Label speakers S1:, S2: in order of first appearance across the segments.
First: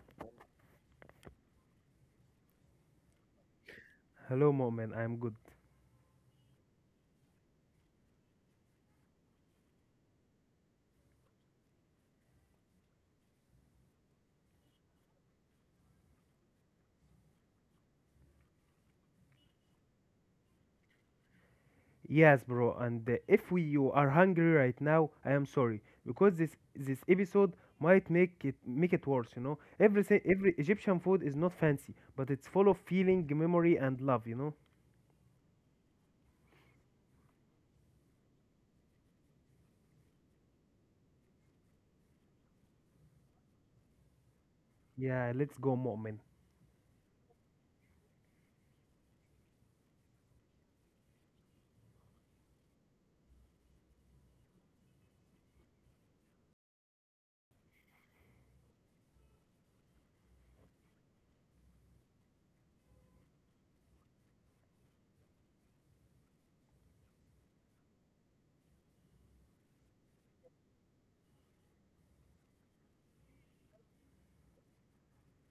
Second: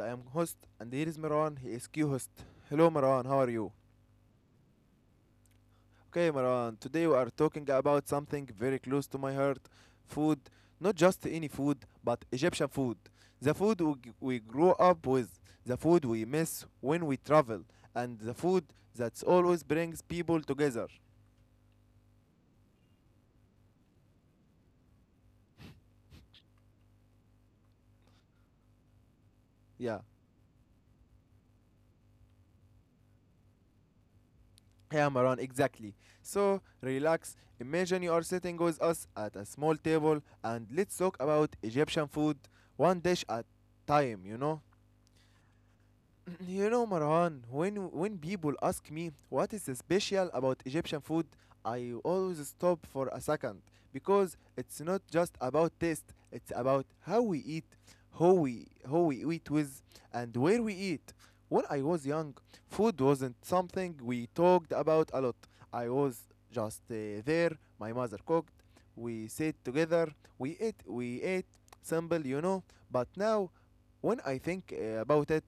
S1: I am host and here is Marwan. He is Q-host. Hello Marwan, how are you?
S2: Hello, moment. I'm good.
S1: Okay Marwan, today we are talking about something very close to my heart. Food, not just any food, but Egyptian food. The food we grow up with, the food we miss when we travel, and the food that always brings people together.
S2: Yes, bro. And if we, you are hungry right now, I am sorry because this episode might make it worse. You know,
S1: Yeah.
S2: every Egyptian food is not fancy, but it's full of feeling, memory, and love. You know.
S1: Yeah, Maran, exactly. So relax. Imagine you are sitting with us at a small table and let's talk about Egyptian food one dish at time, you know?
S2: Yeah, let's go, moment.
S1: You know, Marwan, when people ask me what is special about Egyptian food, I always stop for a second because it's not just about taste; it's about how we eat, how we eat with, and where we eat. When I was young, food wasn't something we talked about a lot. I was just there. My mother cooked. We sat together. We ate. Simple, you know. But now when I think about it,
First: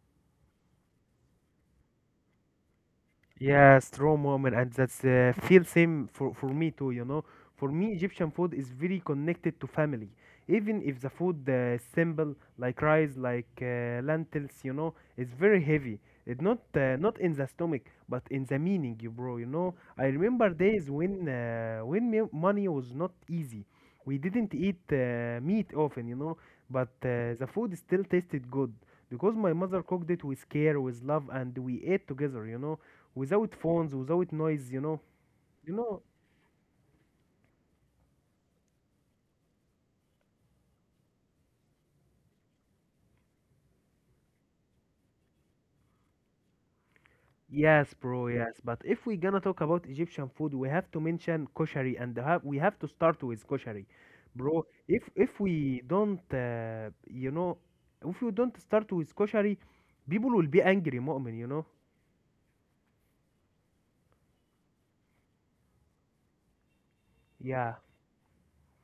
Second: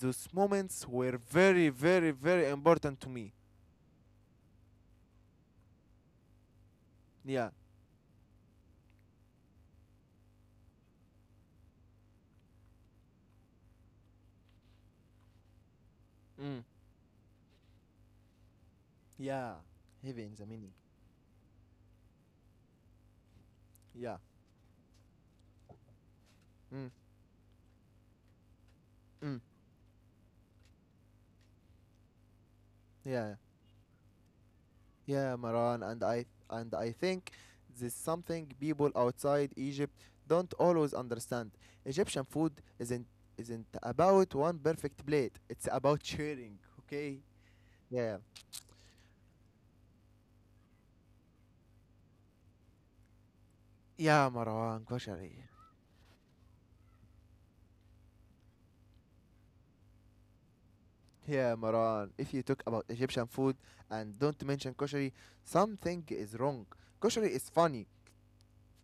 S1: those moments were very, very, very important to me.
S2: Yes, raw moment, and that's feel same for me too. You know,
S1: Yeah.
S2: for me, Egyptian food is very connected to family. Even if the food simple like rice, like lentils, you know, it's very heavy. It's not
S1: Mm.
S2: uh, not in the stomach, but in the meaning, you bro. You
S1: Yeah.
S2: know, I
S1: Heavy in
S2: remember
S1: the meaning.
S2: days when money was not easy. We
S1: Yeah.
S2: didn't eat meat often, you know, but
S1: Mm.
S2: the food still tasted good because
S1: Mm.
S2: my mother cooked it with care, with love, and we ate together. You know,
S1: Yeah.
S2: without phones, without noise, you know.
S1: Yeah,
S2: You
S1: Maran,
S2: know,
S1: and I think this is something people outside Egypt don't always understand. Egyptian food isn't about one perfect plate. It's about sharing, okay?
S2: yes,
S1: Yeah.
S2: bro, yes. But if we gonna talk about Egyptian food, we have to mention koshari, and we have to start with koshari,
S1: Yeah,
S2: bro.
S1: Marwan. Kosher.
S2: If we don't, you know, if we don't start with koshari, people will be angry, mu'min, you
S1: Yeah,
S2: know.
S1: Maran, if you talk about Egyptian food and don't mention koshari, something is wrong. Koshari is
S2: Yeah.
S1: funny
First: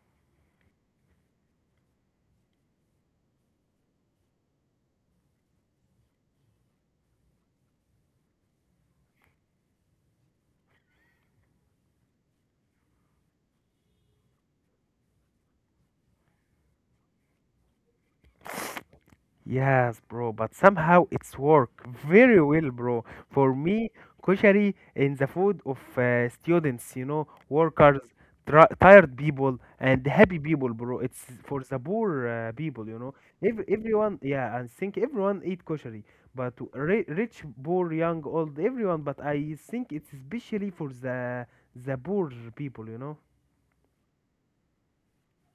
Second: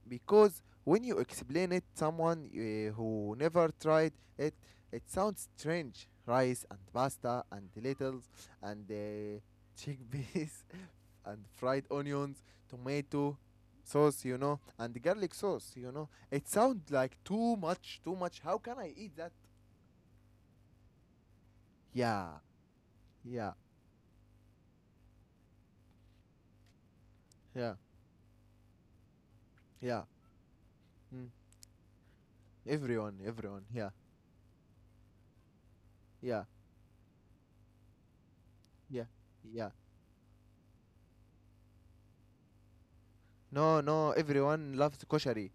S1: because when you explain it someone who never tried it, it sounds strange. Rice and pasta and lentils and chickpeas and fried onions, tomato sauce, you know, and garlic sauce, you know. It sounds like too much. How can I eat that?
S2: Yes, bro, but somehow it's work
S1: Yeah,
S2: very well, bro.
S1: yeah,
S2: For me, koshari in the food of students, you know,
S1: yeah,
S2: workers, tra tired people,
S1: yeah.
S2: and happy people, bro. It's
S1: Mm.
S2: for the poor people, you know.
S1: Everyone,
S2: Every,
S1: everyone. Yeah,
S2: everyone, yeah, I think everyone eat koshari,
S1: yeah,
S2: but ri rich, poor, young, old, everyone.
S1: yeah,
S2: But I
S1: yeah.
S2: think it's especially for the poor people, you know.
S1: No, no, everyone loves koshari.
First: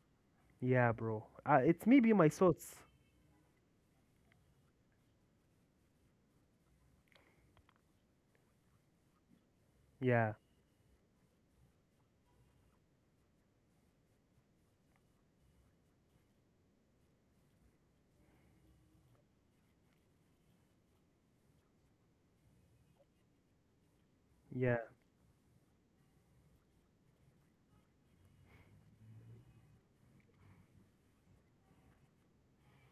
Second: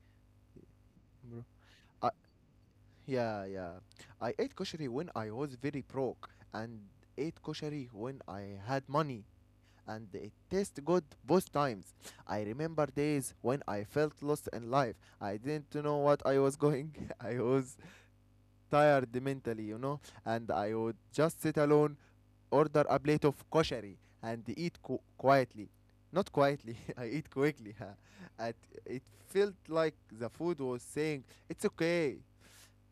S2: Yeah, bro.
S1: Bro.
S2: It's
S1: Uh,
S2: maybe my thoughts.
S1: yeah, yeah. I ate koshari when I was very broke, and ate koshari when I had money, and it
S2: Yeah,
S1: tastes good both times. I remember days when I felt lost in life. I didn't know what I was going. I was tired mentally, you know, and I would just sit alone order a plate of koshari and eat
S2: yeah.
S1: quietly. Not quietly, I eat quickly. And it felt like the food was saying, "It's okay,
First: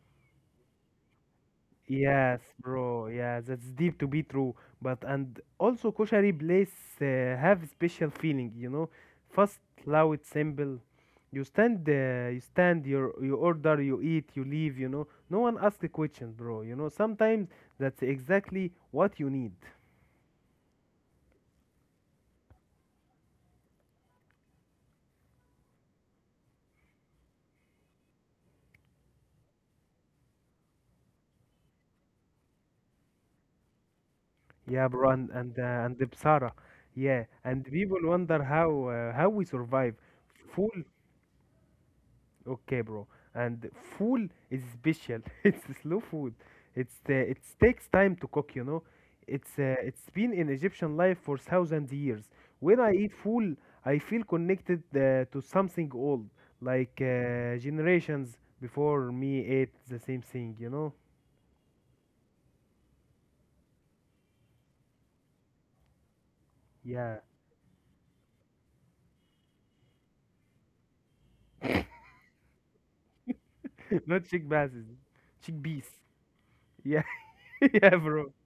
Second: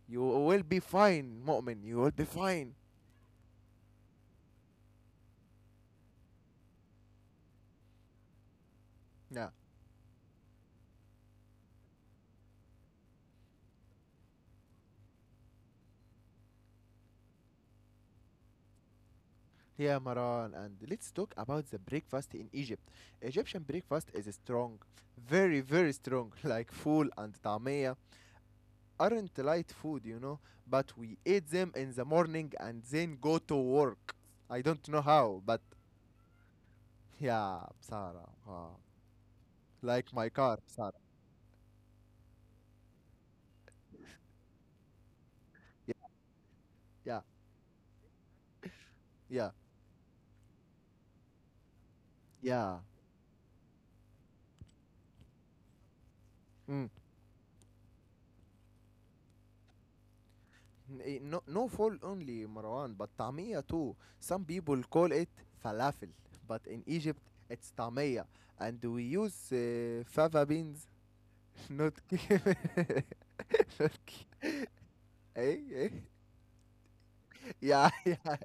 S1: you will be fine, Mu'min, you will be
S2: Yes,
S1: fine."
S2: bro. Yeah, that's deep to be true. But and also kosher place uh, have special feeling, you know.
S1: Yeah.
S2: Fast, loud, simple. You stand, you order, you eat, you leave. You know, no one asks questions, bro. You know, sometimes that's exactly what you need.
S1: Yeah, Maran, and let's talk about the breakfast in Egypt. Egyptian breakfast is strong, very, very strong, like full and tamia. Aren't light food, you know, but we eat them in the morning and then go to work. I
S2: Yeah,
S1: don't know
S2: bro, and
S1: how,
S2: and, uh,
S1: but
S2: and the Bsara. Yeah, and
S1: yeah,
S2: people
S1: Sara.
S2: wonder how uh, how we survive.
S1: Like my car,
S2: Full.
S1: Sara.
S2: Okay, bro. And fool is special. It's
S1: Yeah,
S2: slow food. It's
S1: yeah,
S2: it takes time to cook. You know,
S1: yeah,
S2: it's been in Egyptian life for thousand years.
S1: yeah.
S2: When I eat fool, I feel connected to something old,
S1: Mm.
S2: like generations before me ate the same thing. You know?
S1: No, no fall only, Marwan, but tamia too. Some people call it falafel, but in
S2: Yeah.
S1: Egypt it's tamia, and we use fava beans, not ki- not
S2: Not
S1: ki-
S2: chickpeas,
S1: eh,
S2: chickpeas.
S1: eh.
S2: Yeah,
S1: Yeah,
S2: yeah, bro.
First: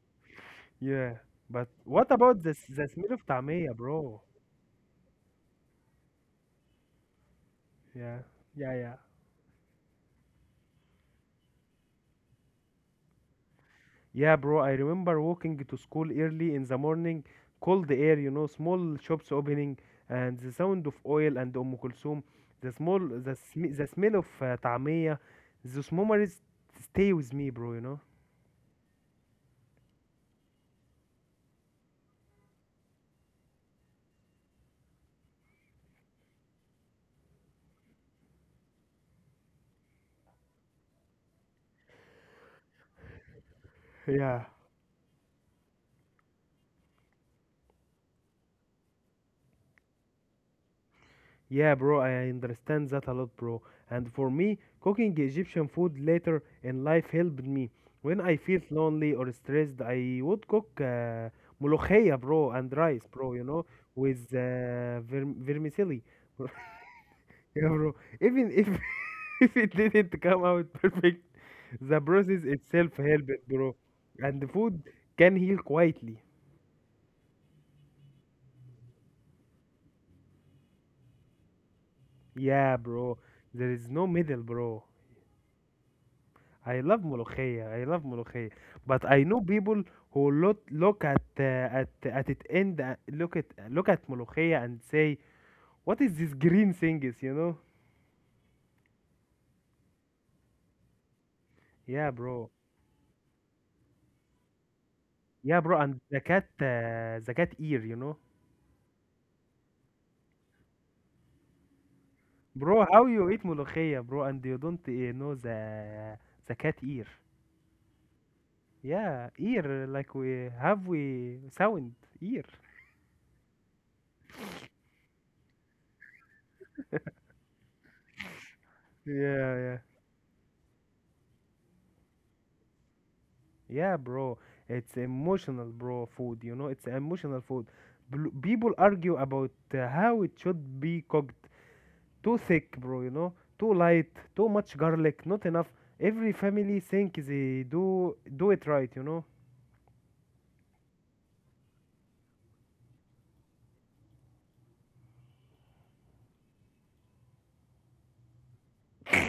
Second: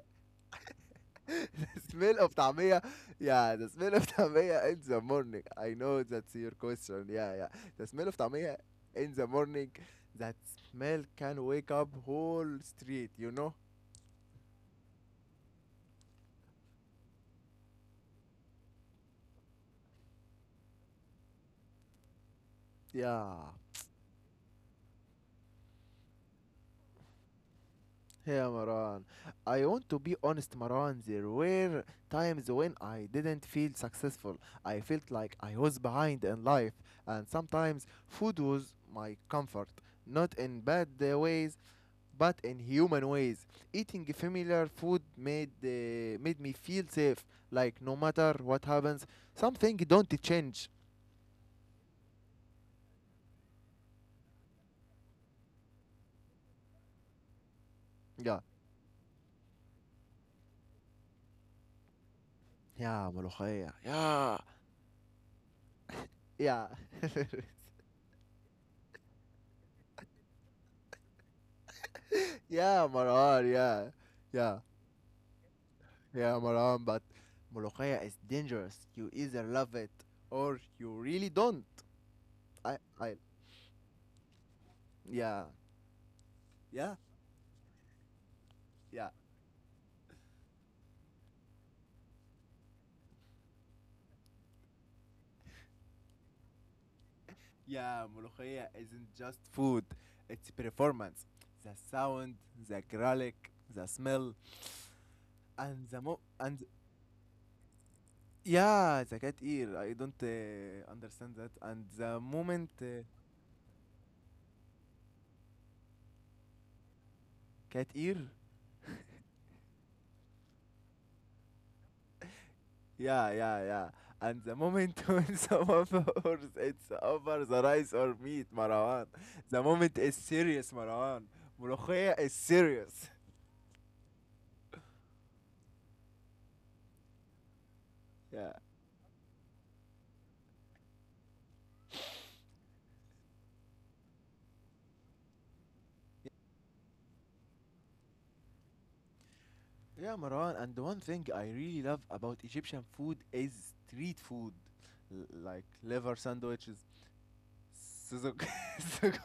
S2: Yeah. But
S1: the
S2: what
S1: smell of
S2: about the s-
S1: tamia,
S2: the smell of
S1: yeah, the
S2: tamia,
S1: smell of
S2: bro?
S1: tamia in the morning, I know that's your question. Yeah, yeah, the smell of
S2: Yeah,
S1: tamia
S2: yeah, yeah.
S1: in the morning, that smell can wake up whole street, you know.
S2: Yeah, bro, I remember walking to school early in the morning, cold air, you know, small shops opening, and the sound of oil and Kulsum, the small,
S1: Yeah,
S2: the, sm- the smell of طعمية, those memories stay with me, bro, you know.
S1: yeah, Maran, I want to be honest, Maran, there were times when I didn't feel successful. I felt like I was behind in life, and sometimes food was my comfort, not in bad ways, but in human ways. Eating
S2: Yeah.
S1: familiar food made me feel safe. Like no matter what happens, something don't change.
S2: Yeah, bro, I understand that a lot, bro. And for me, cooking Egyptian food later in life helped me. When I
S1: Yeah.
S2: feel lonely or stressed, I would cook ملوخية, bro, and rice,
S1: Yeah,
S2: bro, you know,
S1: ملوخية.
S2: with
S1: Yeah.
S2: vermicelli.
S1: Yeah.
S2: Yeah, bro. Even if if it didn't come out perfect, the process
S1: Yeah,
S2: itself helped,
S1: Marwan.
S2: bro.
S1: Yeah.
S2: And the
S1: Yeah.
S2: food can heal quietly.
S1: Yeah, Marwan. But ملوخية is dangerous. You either love it or you really don't.
S2: Yeah,
S1: I.
S2: bro.
S1: I.
S2: There is no middle, bro.
S1: Yeah.
S2: I
S1: Yeah.
S2: love molokhia. I love molokhia. But
S1: Yeah.
S2: I know people who look look at it end look at molokhia and say, "What is this green thing?" Is you know?
S1: Yeah, ملوخية isn't just food, it's performance. The
S2: Yeah,
S1: sound,
S2: bro.
S1: the garlic, the smell,
S2: Yeah, bro.
S1: and
S2: And the cat ear, you know?
S1: yeah, the cat ear. I don't understand that. And the moment
S2: Bro, how you eat molokhia, bro, and you don't eh, know the cat ear?
S1: cat ear.
S2: Yeah, ear like we have we sound ear.
S1: Yeah, yeah, yeah. And the moment when someone pours it's over the rice or meat, Marwan.
S2: Yeah,
S1: The
S2: yeah,
S1: moment is serious, Marwan. ملوخية is serious.
S2: yeah, bro. It's emotional, bro. Food, you know, it's emotional food.
S1: Yeah.
S2: People argue about how it should be cooked. Too thick, bro. You know, too light, too much garlic, not enough. Every family think they do it right, you know.
S1: Yeah, Maran, and one thing I really love about Egyptian food is street food, like liver sandwiches, suzuk, suzuk,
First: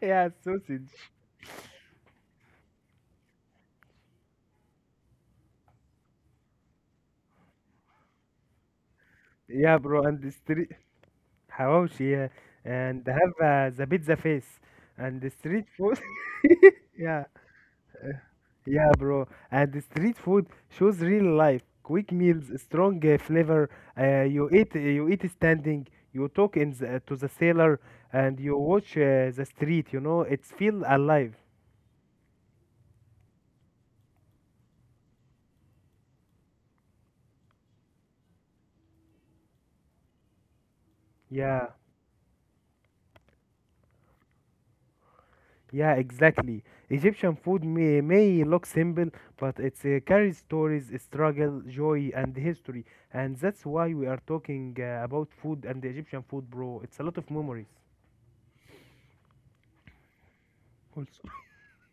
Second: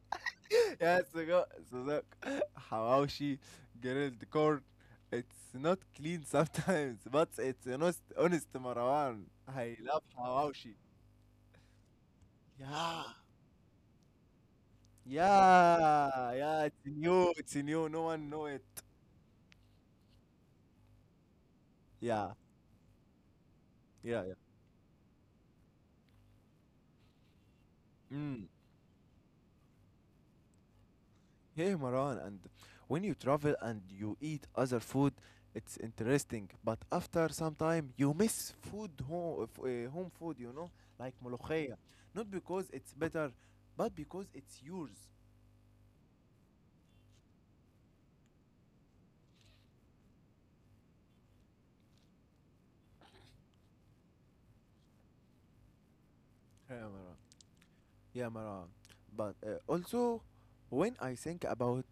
S2: Yeah, sausage.
S1: yeah, suzuk, hawashi, grilled corn. It's not clean sometimes, but it's honest, honest, Marwan. I
S2: Yeah, bro,
S1: love
S2: and the street
S1: hawashi.
S2: Hawashi, yeah.
S1: Yeah,
S2: And they have the pizza face and the street food.
S1: yeah, yeah. It's
S2: Yeah,
S1: new, it's new. No one know it.
S2: yeah, bro. And the street food shows real life. Quick
S1: Yeah,
S2: meals, strong flavor.
S1: yeah, yeah.
S2: You eat standing. You talk to the sailor, and
S1: Mm.
S2: you watch the street. You know, it's feel alive.
S1: Hey Maran, and when you travel and you eat other food, it's interesting. But after some time, you miss food home, home food, you know, like
S2: Yeah.
S1: molokhaya. Not because it's better, but because it's yours.
S2: Yeah, exactly. Egyptian food may look simple, but it carries stories, struggle, joy, and history. And that's why we are talking about food and Egyptian food,
S1: Yeah,
S2: bro. It's a
S1: Maran.
S2: lot of memories.
S1: Yeah, Maran. But also, when I
S2: Also,
S1: think about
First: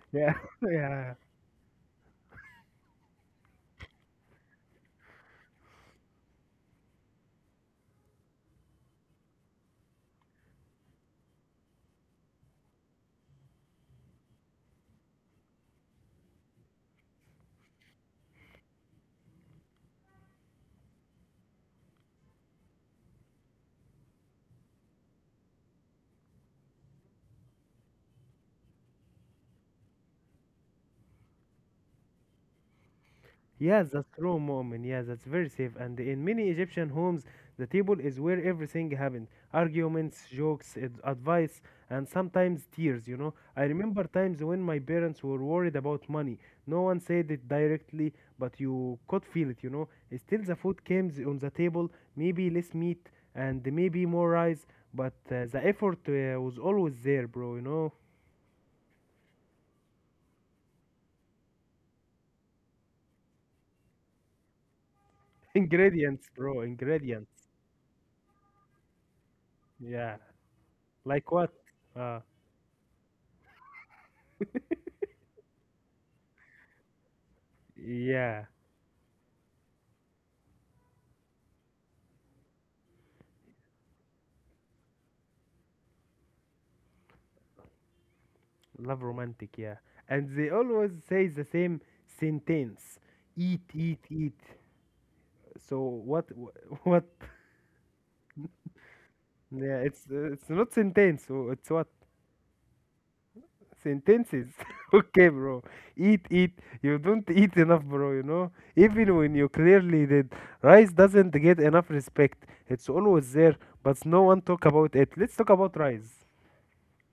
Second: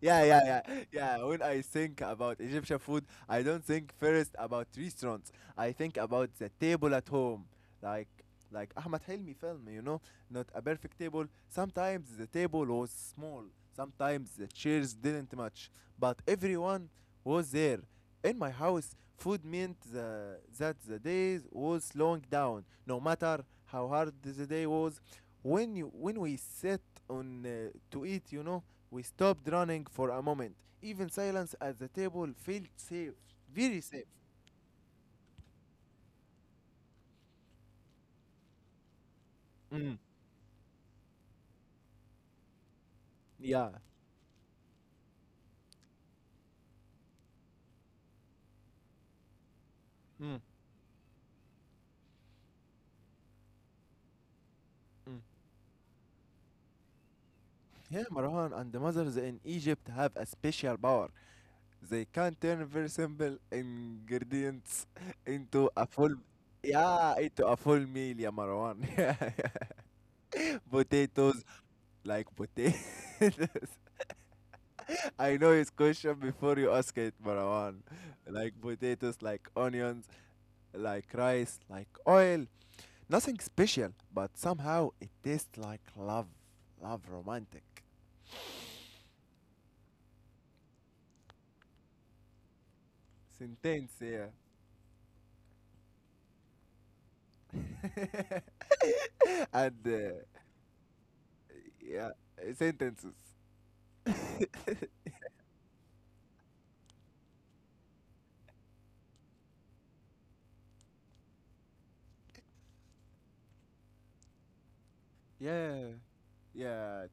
S1: yeah,
S2: yeah,
S1: yeah, yeah,
S2: yeah.
S1: yeah. When I think about Egyptian food, I don't think first about restaurants. I think about the table at home, like like Ahmed Hilmi film. You know, not a perfect table. Sometimes the table was small. Sometimes the chairs didn't match, but everyone was there. In my house, food meant the, that the day was slowing down, no matter how hard the day was. When you when we sat on to eat, you know, we stopped running for a moment. Even silence at the table felt safe, very
S2: Yes,
S1: safe.
S2: that's true, Mu'min. Yes, that's very safe. And in many Egyptian homes, the table is where everything happens.
S1: Mm.
S2: Arguments, jokes, advice, and sometimes tears, you know. I
S1: Yeah.
S2: remember times when my parents were worried about money. No one said it directly, but you could feel it, you know.
S1: Mm.
S2: Still, the food came on the table, maybe less meat and maybe more rice, but
S1: Mm.
S2: the effort was always there, bro, you know.
S1: Yeah, Marwan, and the mothers in Egypt have a special power. They can turn very simple ingredients into a full
S2: Ingredients, bro,
S1: yeah, into
S2: ingredients.
S1: a full meal, yeah, Marwan. Yeah, yeah.
S2: Yeah. Like
S1: Potatoes
S2: what? Uh,
S1: like potatoes. I know it's question before you ask it, Marwan.
S2: yeah.
S1: Like potatoes, like onions, like rice, like oil, nothing special, but somehow it tastes like love. Love romantic.
S2: Love romantic, yeah. And they always say the same sentence: eat,
S1: Sentence,
S2: eat,
S1: yeah.
S2: eat. So what? What? Yeah,
S1: And
S2: it's not sentence. It's what
S1: yeah, sentences.
S2: sentences. Okay, bro. Eat, eat. You don't eat enough, bro. You know. Even when you clearly did, rice doesn't get enough respect. It's always there, but no one talk about it. Let's talk about
S1: Yeah,
S2: rice.
S1: yeah,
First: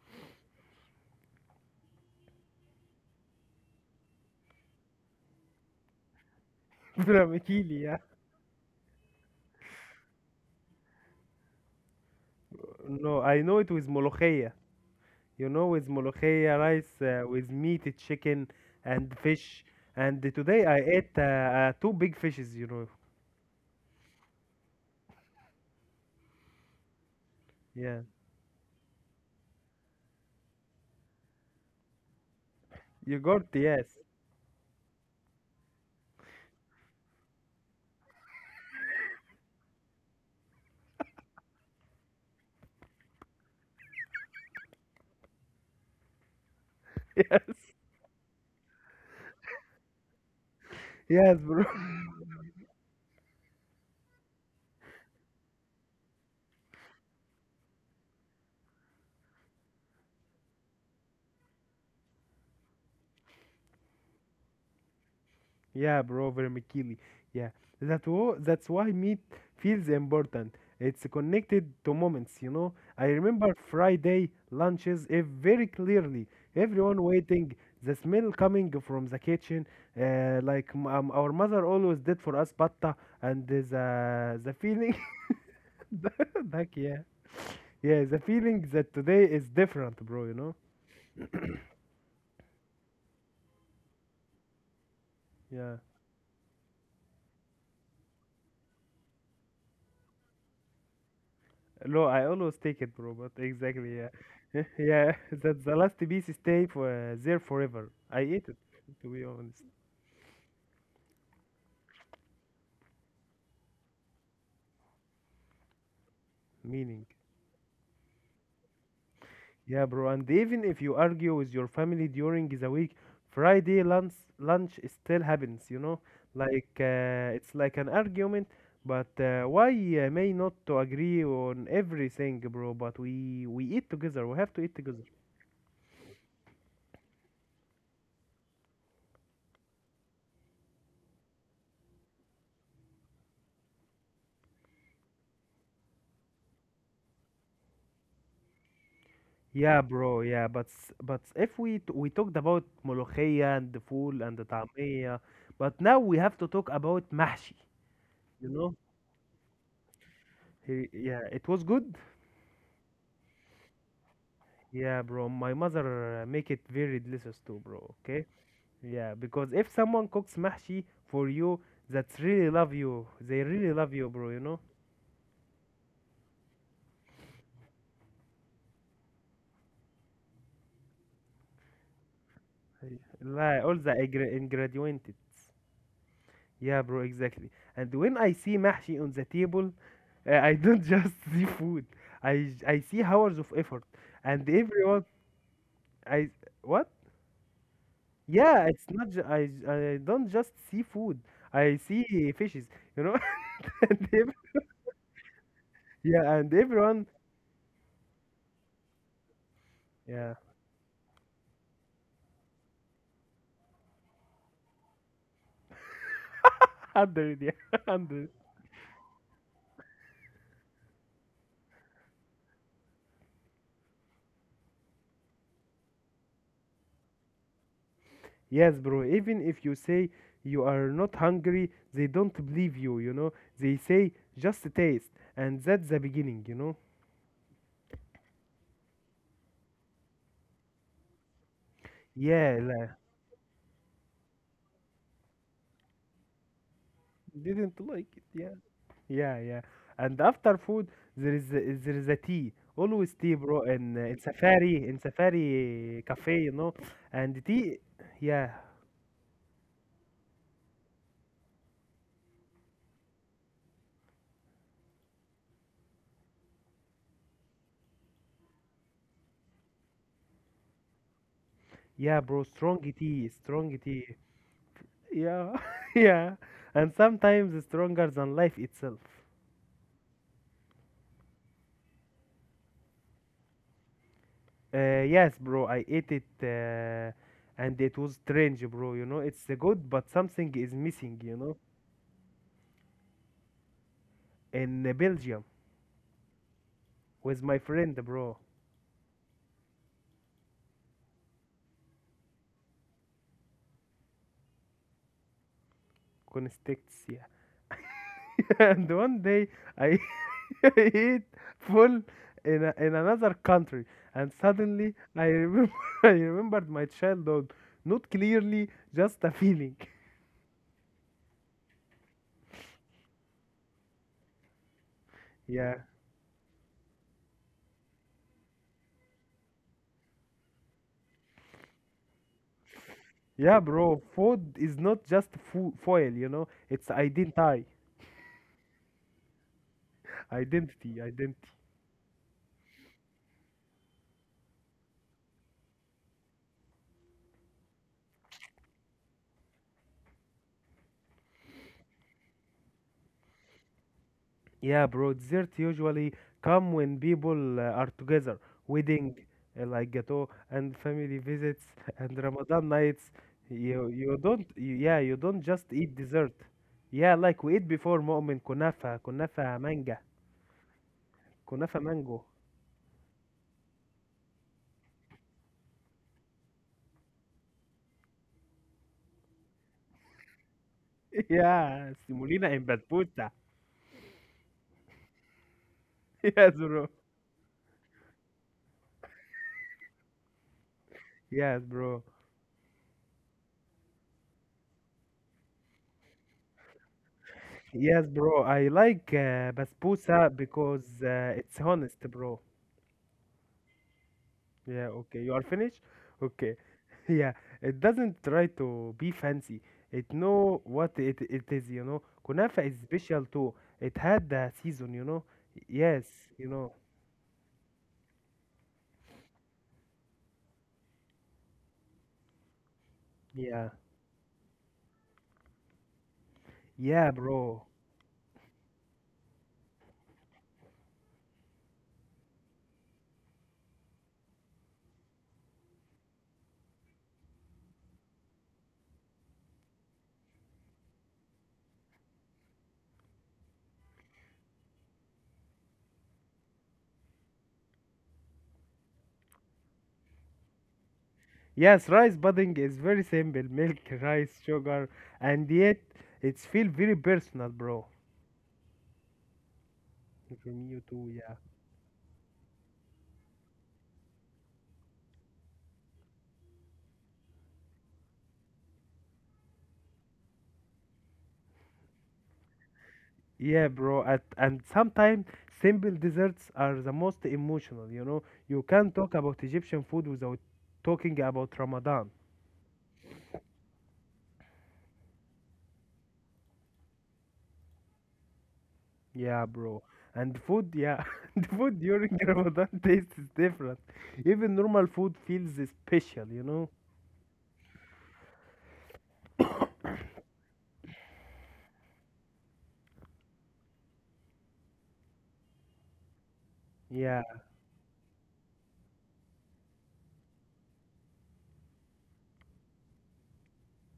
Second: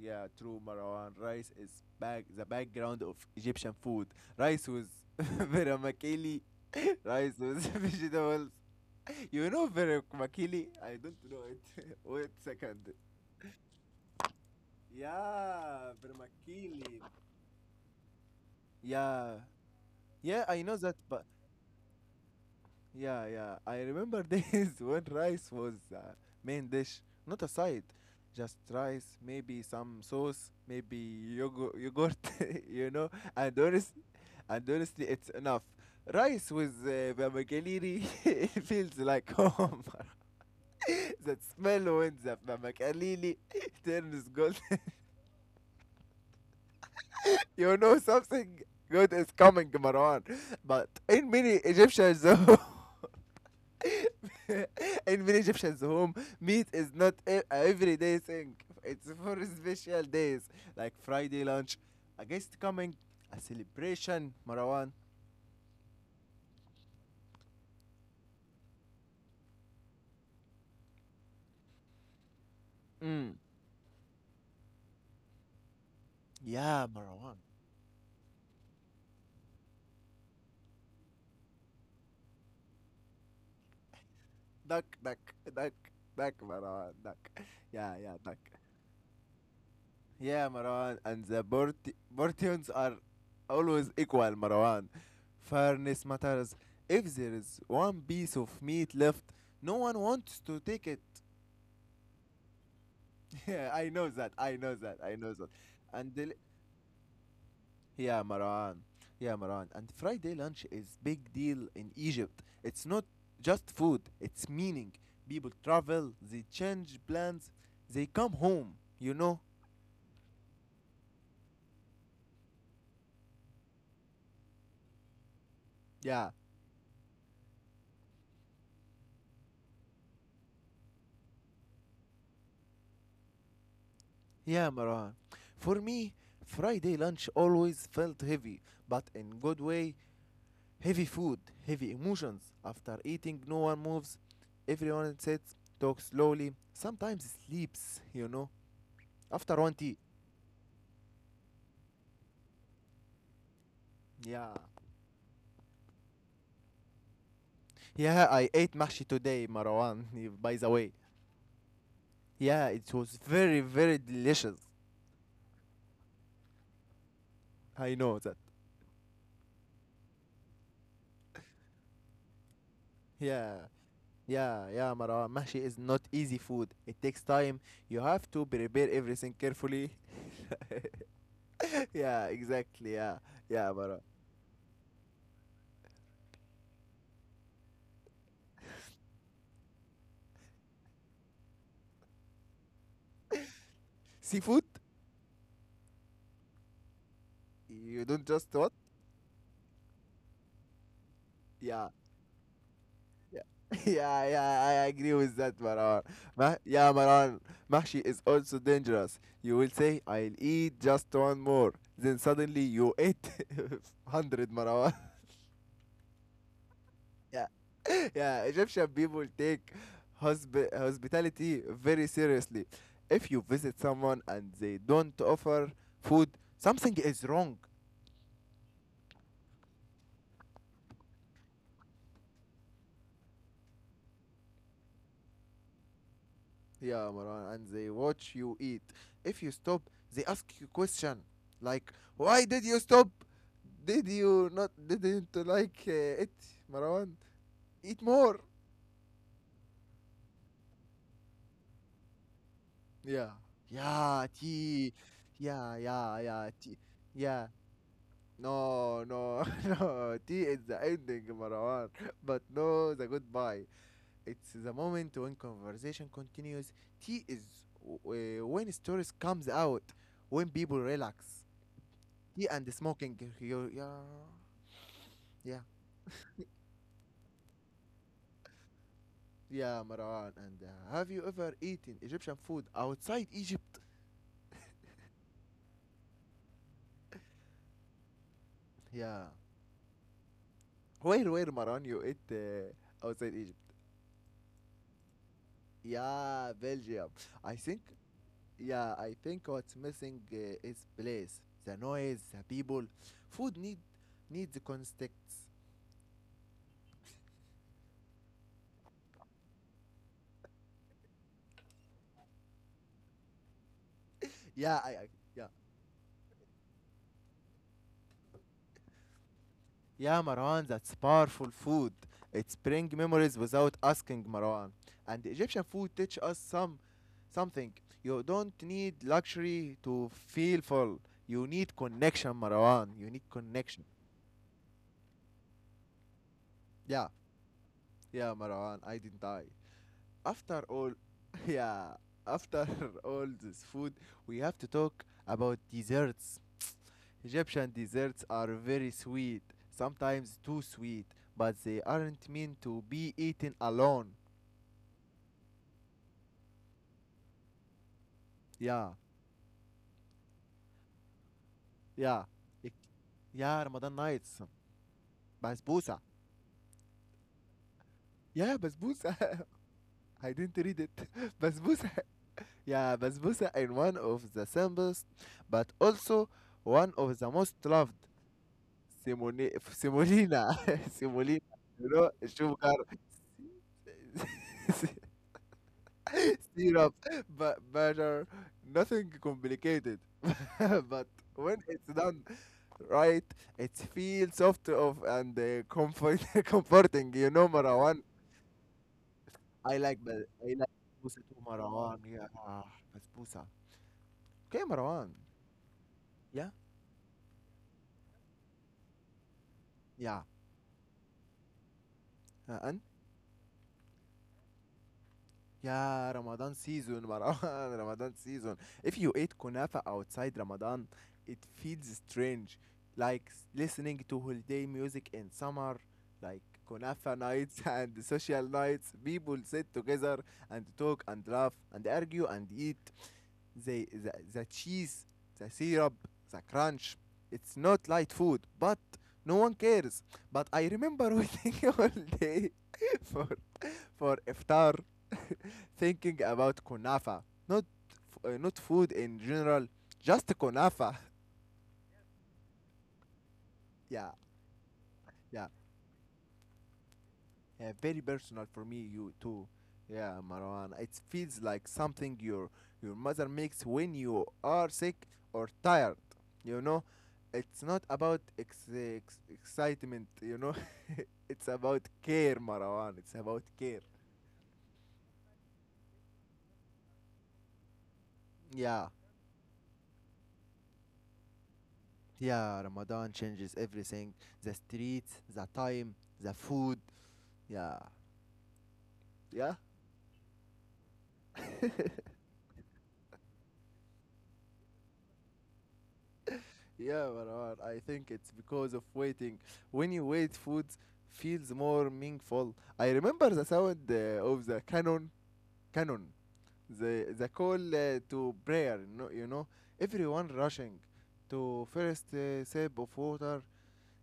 S1: yeah, true, Marwan. Rice is back the background of Egyptian food. Rice with vermicelli, rice with
S2: Framikili, yeah.
S1: vegetables. You know vermicelli? I don't know it. Wait a second.
S2: No, I know it with molokhia. You know, with
S1: Yeah,
S2: molokhia
S1: vermicelli.
S2: rice, with meat, chicken, and
S1: Yeah,
S2: fish. And
S1: yeah, I
S2: today
S1: know
S2: I
S1: that,
S2: ate
S1: but
S2: two big fishes, you know.
S1: yeah, yeah. I remember days when rice was main dish, not a side.
S2: Yeah.
S1: Just rice, maybe some sauce, maybe yogurt, you know.
S2: You got,
S1: And
S2: yes.
S1: honestly, and honestly, it's enough. Rice with vermicelli, it feels like home. That smell when the vermicelli turns gold,
S2: Yes.
S1: you know something good is coming, Marwan. But in
S2: Yes,
S1: many
S2: bro.
S1: Egyptians, though. In many Egyptians home, meat is not a everyday thing. It's for special days like Friday lunch, a guest coming, a celebration, Marwan.
S2: Yeah, bro, vermicelli. Yeah, that's why meat feels important. It's connected to moments, you know. I
S1: Mm.
S2: remember Friday lunches eh, very clearly.
S1: Yeah,
S2: Everyone
S1: Marwan.
S2: waiting, the smell coming from the kitchen. Our mother always did for us patta, and the
S1: Duck,
S2: feeling,
S1: duck, duck, duck,
S2: like
S1: Marwan,
S2: yeah,
S1: duck. Yeah,
S2: yeah,
S1: yeah,
S2: the
S1: duck.
S2: feeling that today is different, bro. You
S1: Yeah,
S2: know.
S1: Marwan. And the portions are always equal, Marwan.
S2: Yeah.
S1: Fairness matters. If there is one piece of meat left, no one wants to take it.
S2: No, I always take it, bro. But
S1: Yeah, I
S2: exactly,
S1: know
S2: yeah,
S1: that. I know that. I
S2: yeah.
S1: know that.
S2: That the last
S1: And
S2: piece
S1: the,
S2: stay for there forever.
S1: yeah,
S2: I ate it,
S1: Maran.
S2: to be
S1: Yeah,
S2: honest.
S1: Maran. And Friday lunch is big deal in Egypt. It's not just food, it's meaning. People travel, they change
S2: Meaning,
S1: plans, they come home, you know?
S2: yeah, bro. And even if you argue with your family during the week, Friday lunch still happens. You know,
S1: Yeah.
S2: like it's like an argument. But why may not to agree on everything, bro? But we eat together. We have to
S1: Yeah,
S2: eat together.
S1: Maran. For me, Friday lunch always felt heavy, but in good way, heavy food, heavy emotions. After eating, no one moves. Everyone sits, talks slowly, sometimes sleeps, you know? After one
S2: Yeah,
S1: tea.
S2: bro. Yeah, but s- but if we t- we talked about molokhia and the fool and
S1: Yeah.
S2: the tamia, but now we have to talk about mahshi.
S1: Yeah, I
S2: You
S1: ate
S2: know?
S1: mahshi today, Marwan, by the
S2: He,
S1: way.
S2: yeah, it was good.
S1: Yeah, it was very, very delicious.
S2: Yeah, bro. My mother make it very delicious too,
S1: I
S2: bro.
S1: know
S2: Okay.
S1: that.
S2: Yeah, because if someone cooks mahshi for you, that's really love you. They
S1: Yeah,
S2: really love you, bro. You know?
S1: yeah, yeah, Marwan. Mahshi is not easy food. It takes time. You have to prepare everything carefully. Yeah, exactly. Yeah,
S2: Like
S1: yeah,
S2: all the
S1: Marwan.
S2: ingredient. Yeah, bro. Exactly. And when I see mahshi on the table, uh, I don't just see food. I see hours of effort, and
S1: Seafood?
S2: everyone I what?
S1: You don't just
S2: Yeah,
S1: what?
S2: it's not. I don't just see food. I
S1: Yeah,
S2: see fishes, you know.
S1: yeah,
S2: And
S1: yeah, yeah, I agree with that, Maran.
S2: yeah, and
S1: Yeah,
S2: everyone
S1: Maran, Mahshi is also dangerous. You will say, I'll
S2: yeah
S1: eat just one more. Then suddenly you ate 100, Maran.
S2: hundred
S1: Yeah.
S2: yeah hundred.
S1: Yeah, Egyptian people take hospitality very seriously. If you visit someone and they don't offer food, something is wrong.
S2: Yes, bro. Even if you say you are not hungry, they don't believe you. You know, they say just taste, and that's the beginning. You know.
S1: Yeah, Marwan, and they watch you eat. If you stop, they ask you question like, "Why
S2: Yeah,
S1: did you
S2: like,
S1: stop? Did you not didn't like it, Marwan?
S2: didn't
S1: Eat
S2: like
S1: more."
S2: it. Yeah, yeah. And after food, there is a tea. Always
S1: Yeah,
S2: tea, bro. And
S1: yeah, tea.
S2: In
S1: Yeah,
S2: Safari
S1: yeah,
S2: cafe,
S1: yeah,
S2: you know.
S1: tea.
S2: And
S1: Yeah.
S2: tea, yeah,
S1: No, no, no. Tea is the ending, Marwan. But no, the goodbye. It's the moment when conversation continues. Tea is when stories comes out, when people relax.
S2: yeah, bro.
S1: Yeah, and
S2: Strong
S1: smoking.
S2: tea,
S1: You,
S2: strong
S1: yeah,
S2: tea. Yeah,
S1: yeah,
S2: yeah. And sometimes stronger than life itself.
S1: yeah, Marwan. And have you ever eaten Egyptian food outside Egypt?
S2: Yes, bro. I ate it, and it was strange, bro. You
S1: Yeah.
S2: know, it's good, but something is missing. You
S1: Where,
S2: know,
S1: Marwan, you eat outside Egypt?
S2: in Belgium
S1: Yeah, Belgium.
S2: with
S1: I
S2: my
S1: think,
S2: friend, bro.
S1: yeah, I think what's missing is place. The noise, the people. Food needs context.
S2: Constacts, yeah. And one day I eat full in another country and
S1: Yeah, I,
S2: suddenly
S1: I
S2: I
S1: yeah,
S2: remember I remembered my childhood, not clearly, just a feeling.
S1: yeah, Marwan, that's powerful food. It's bring memories without asking, Marwan. And Egyptian
S2: Yeah,
S1: food teach us something. You don't need luxury to feel full. You need connection, Marwan. You need
S2: yeah,
S1: connection.
S2: bro, food is not just foil, you know, it's
S1: Yeah,
S2: identity
S1: yeah, Marwan. I didn't die. After all,
S2: identity identity
S1: yeah, after all this food, we have to talk about desserts. Egyptian desserts are very sweet, sometimes too sweet, but they aren't meant to be eaten alone.
S2: Yeah, bro, dessert usually come when people are together.
S1: Yeah,
S2: Wedding, like gato, and family visits,
S1: yeah.
S2: and
S1: Ik-
S2: Ramadan nights.
S1: Yeah,
S2: You
S1: Ramadan
S2: you
S1: nights.
S2: don't you, yeah you don't just eat
S1: Basbousa.
S2: dessert. Yeah, like we eat before مؤمن
S1: Yeah,
S2: كنافة
S1: basbousa.
S2: كنافة مانجا
S1: I didn't read it.
S2: كنافة
S1: Basbousa.
S2: مانجو.
S1: Yeah, basbousa is one of the simplest, but also one of the most loved. Simone semolina, semolina,
S2: Yeah, semolina and
S1: sugar,
S2: basbousa. Yes, bro.
S1: syrup, butter, nothing complicated. But when
S2: Yes,
S1: it's
S2: bro.
S1: done right, it feels soft of and comfort comforting. Marwan.
S2: Yes, bro. I like
S1: I like, but
S2: basbousa
S1: I like
S2: because
S1: Basbousa too,
S2: it's
S1: Marwan.
S2: honest,
S1: Yeah,
S2: bro.
S1: ah, Basbousa. Okay,
S2: Yeah,
S1: Marwan.
S2: okay. You are finished?
S1: Yeah,
S2: Okay. Yeah, it doesn't try to be fancy. It
S1: yeah.
S2: know what it is, you know. Kunafa
S1: And
S2: is special too. It had the season, you know. Yes,
S1: Yeah,
S2: you
S1: Ramadan
S2: know.
S1: season, Marwan, Ramadan season. If you eat kunafa outside Ramadan, it feels strange. Like
S2: Yeah.
S1: listening to holiday music in summer, like
S2: Yeah,
S1: kunafa nights
S2: bro.
S1: and social nights. People sit together and talk and laugh and argue and eat. The cheese, the syrup, the crunch. It's not light food, but no one cares. But I remember waiting all day for, for iftar. Thinking about kunafa, not not food in general, just kunafa.
S2: Yes, rice pudding is very simple. Milk,
S1: Yeah,
S2: rice, sugar,
S1: yeah,
S2: and yet it's feel very personal,
S1: yeah.
S2: bro.
S1: Very personal for me, you too. Yeah,
S2: From
S1: Marwan.
S2: you
S1: It
S2: too, yeah.
S1: feels like something your mother makes when you are sick or tired. You know, it's not about excitement. You know, it's about care, Marwan. It's about
S2: Yeah,
S1: care.
S2: bro. At, and sometimes simple desserts are the most emotional, you know. You
S1: Yeah,
S2: can't talk about Egyptian food without talking about Ramadan.
S1: yeah, Ramadan changes everything. The streets, the time, the food. Yeah,
S2: Yeah,
S1: yeah.
S2: bro. And food, yeah, the food during Ramadan tastes different. Even normal food feels special, you know.
S1: Yeah, Marwan, I think it's because of waiting. When you wait, food feels more meaningful. I remember the sound of the cannon, the
S2: Yeah,
S1: the call to prayer. No, you know, everyone rushing to first sip of water.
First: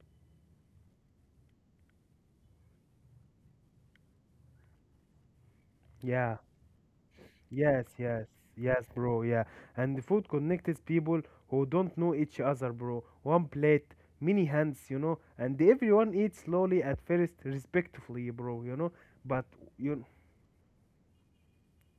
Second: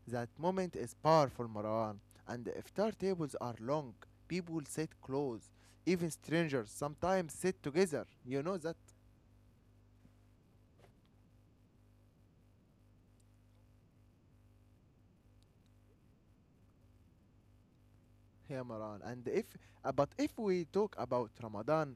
S1: That moment is powerful, Marwan. And the iftar tables are long. People sit close. Even
S2: yeah.
S1: strangers sometimes sit
S2: Yes,
S1: together.
S2: yes,
S1: You know that.
S2: yes, bro. Yeah, and the food connects people who don't know each other, bro. One plate, many hands, you know, and everyone eats slowly at first, respectfully, bro.
S1: Yeah,
S2: You know,
S1: Maran. And
S2: but
S1: if
S2: you,
S1: but if we talk about Ramadan,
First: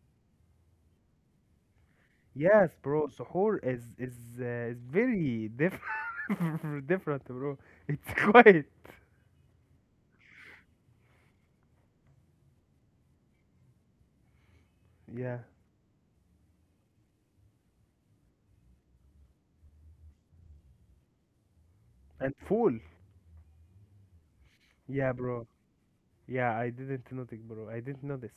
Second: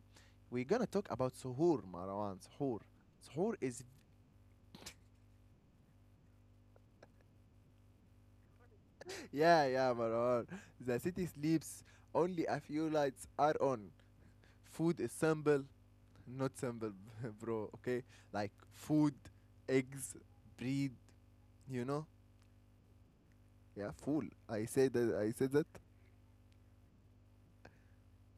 S1: we're gonna talk about suhoor, Maran.
S2: yes,
S1: Suhoor.
S2: bro.
S1: Suhoor
S2: Suhoor is
S1: is
S2: is uh, is very different, different, bro. It's quite,
S1: yeah, yeah, Maran. The city sleeps. Only a few lights are on. Food is
S2: yeah,
S1: not simple, bro. Okay, like food, eggs, bread, you know?
S2: and full,
S1: Yeah, fool. I said
S2: yeah,
S1: that. I
S2: bro.
S1: said that.
S2: Yeah, I didn't notice, bro. I didn't notice.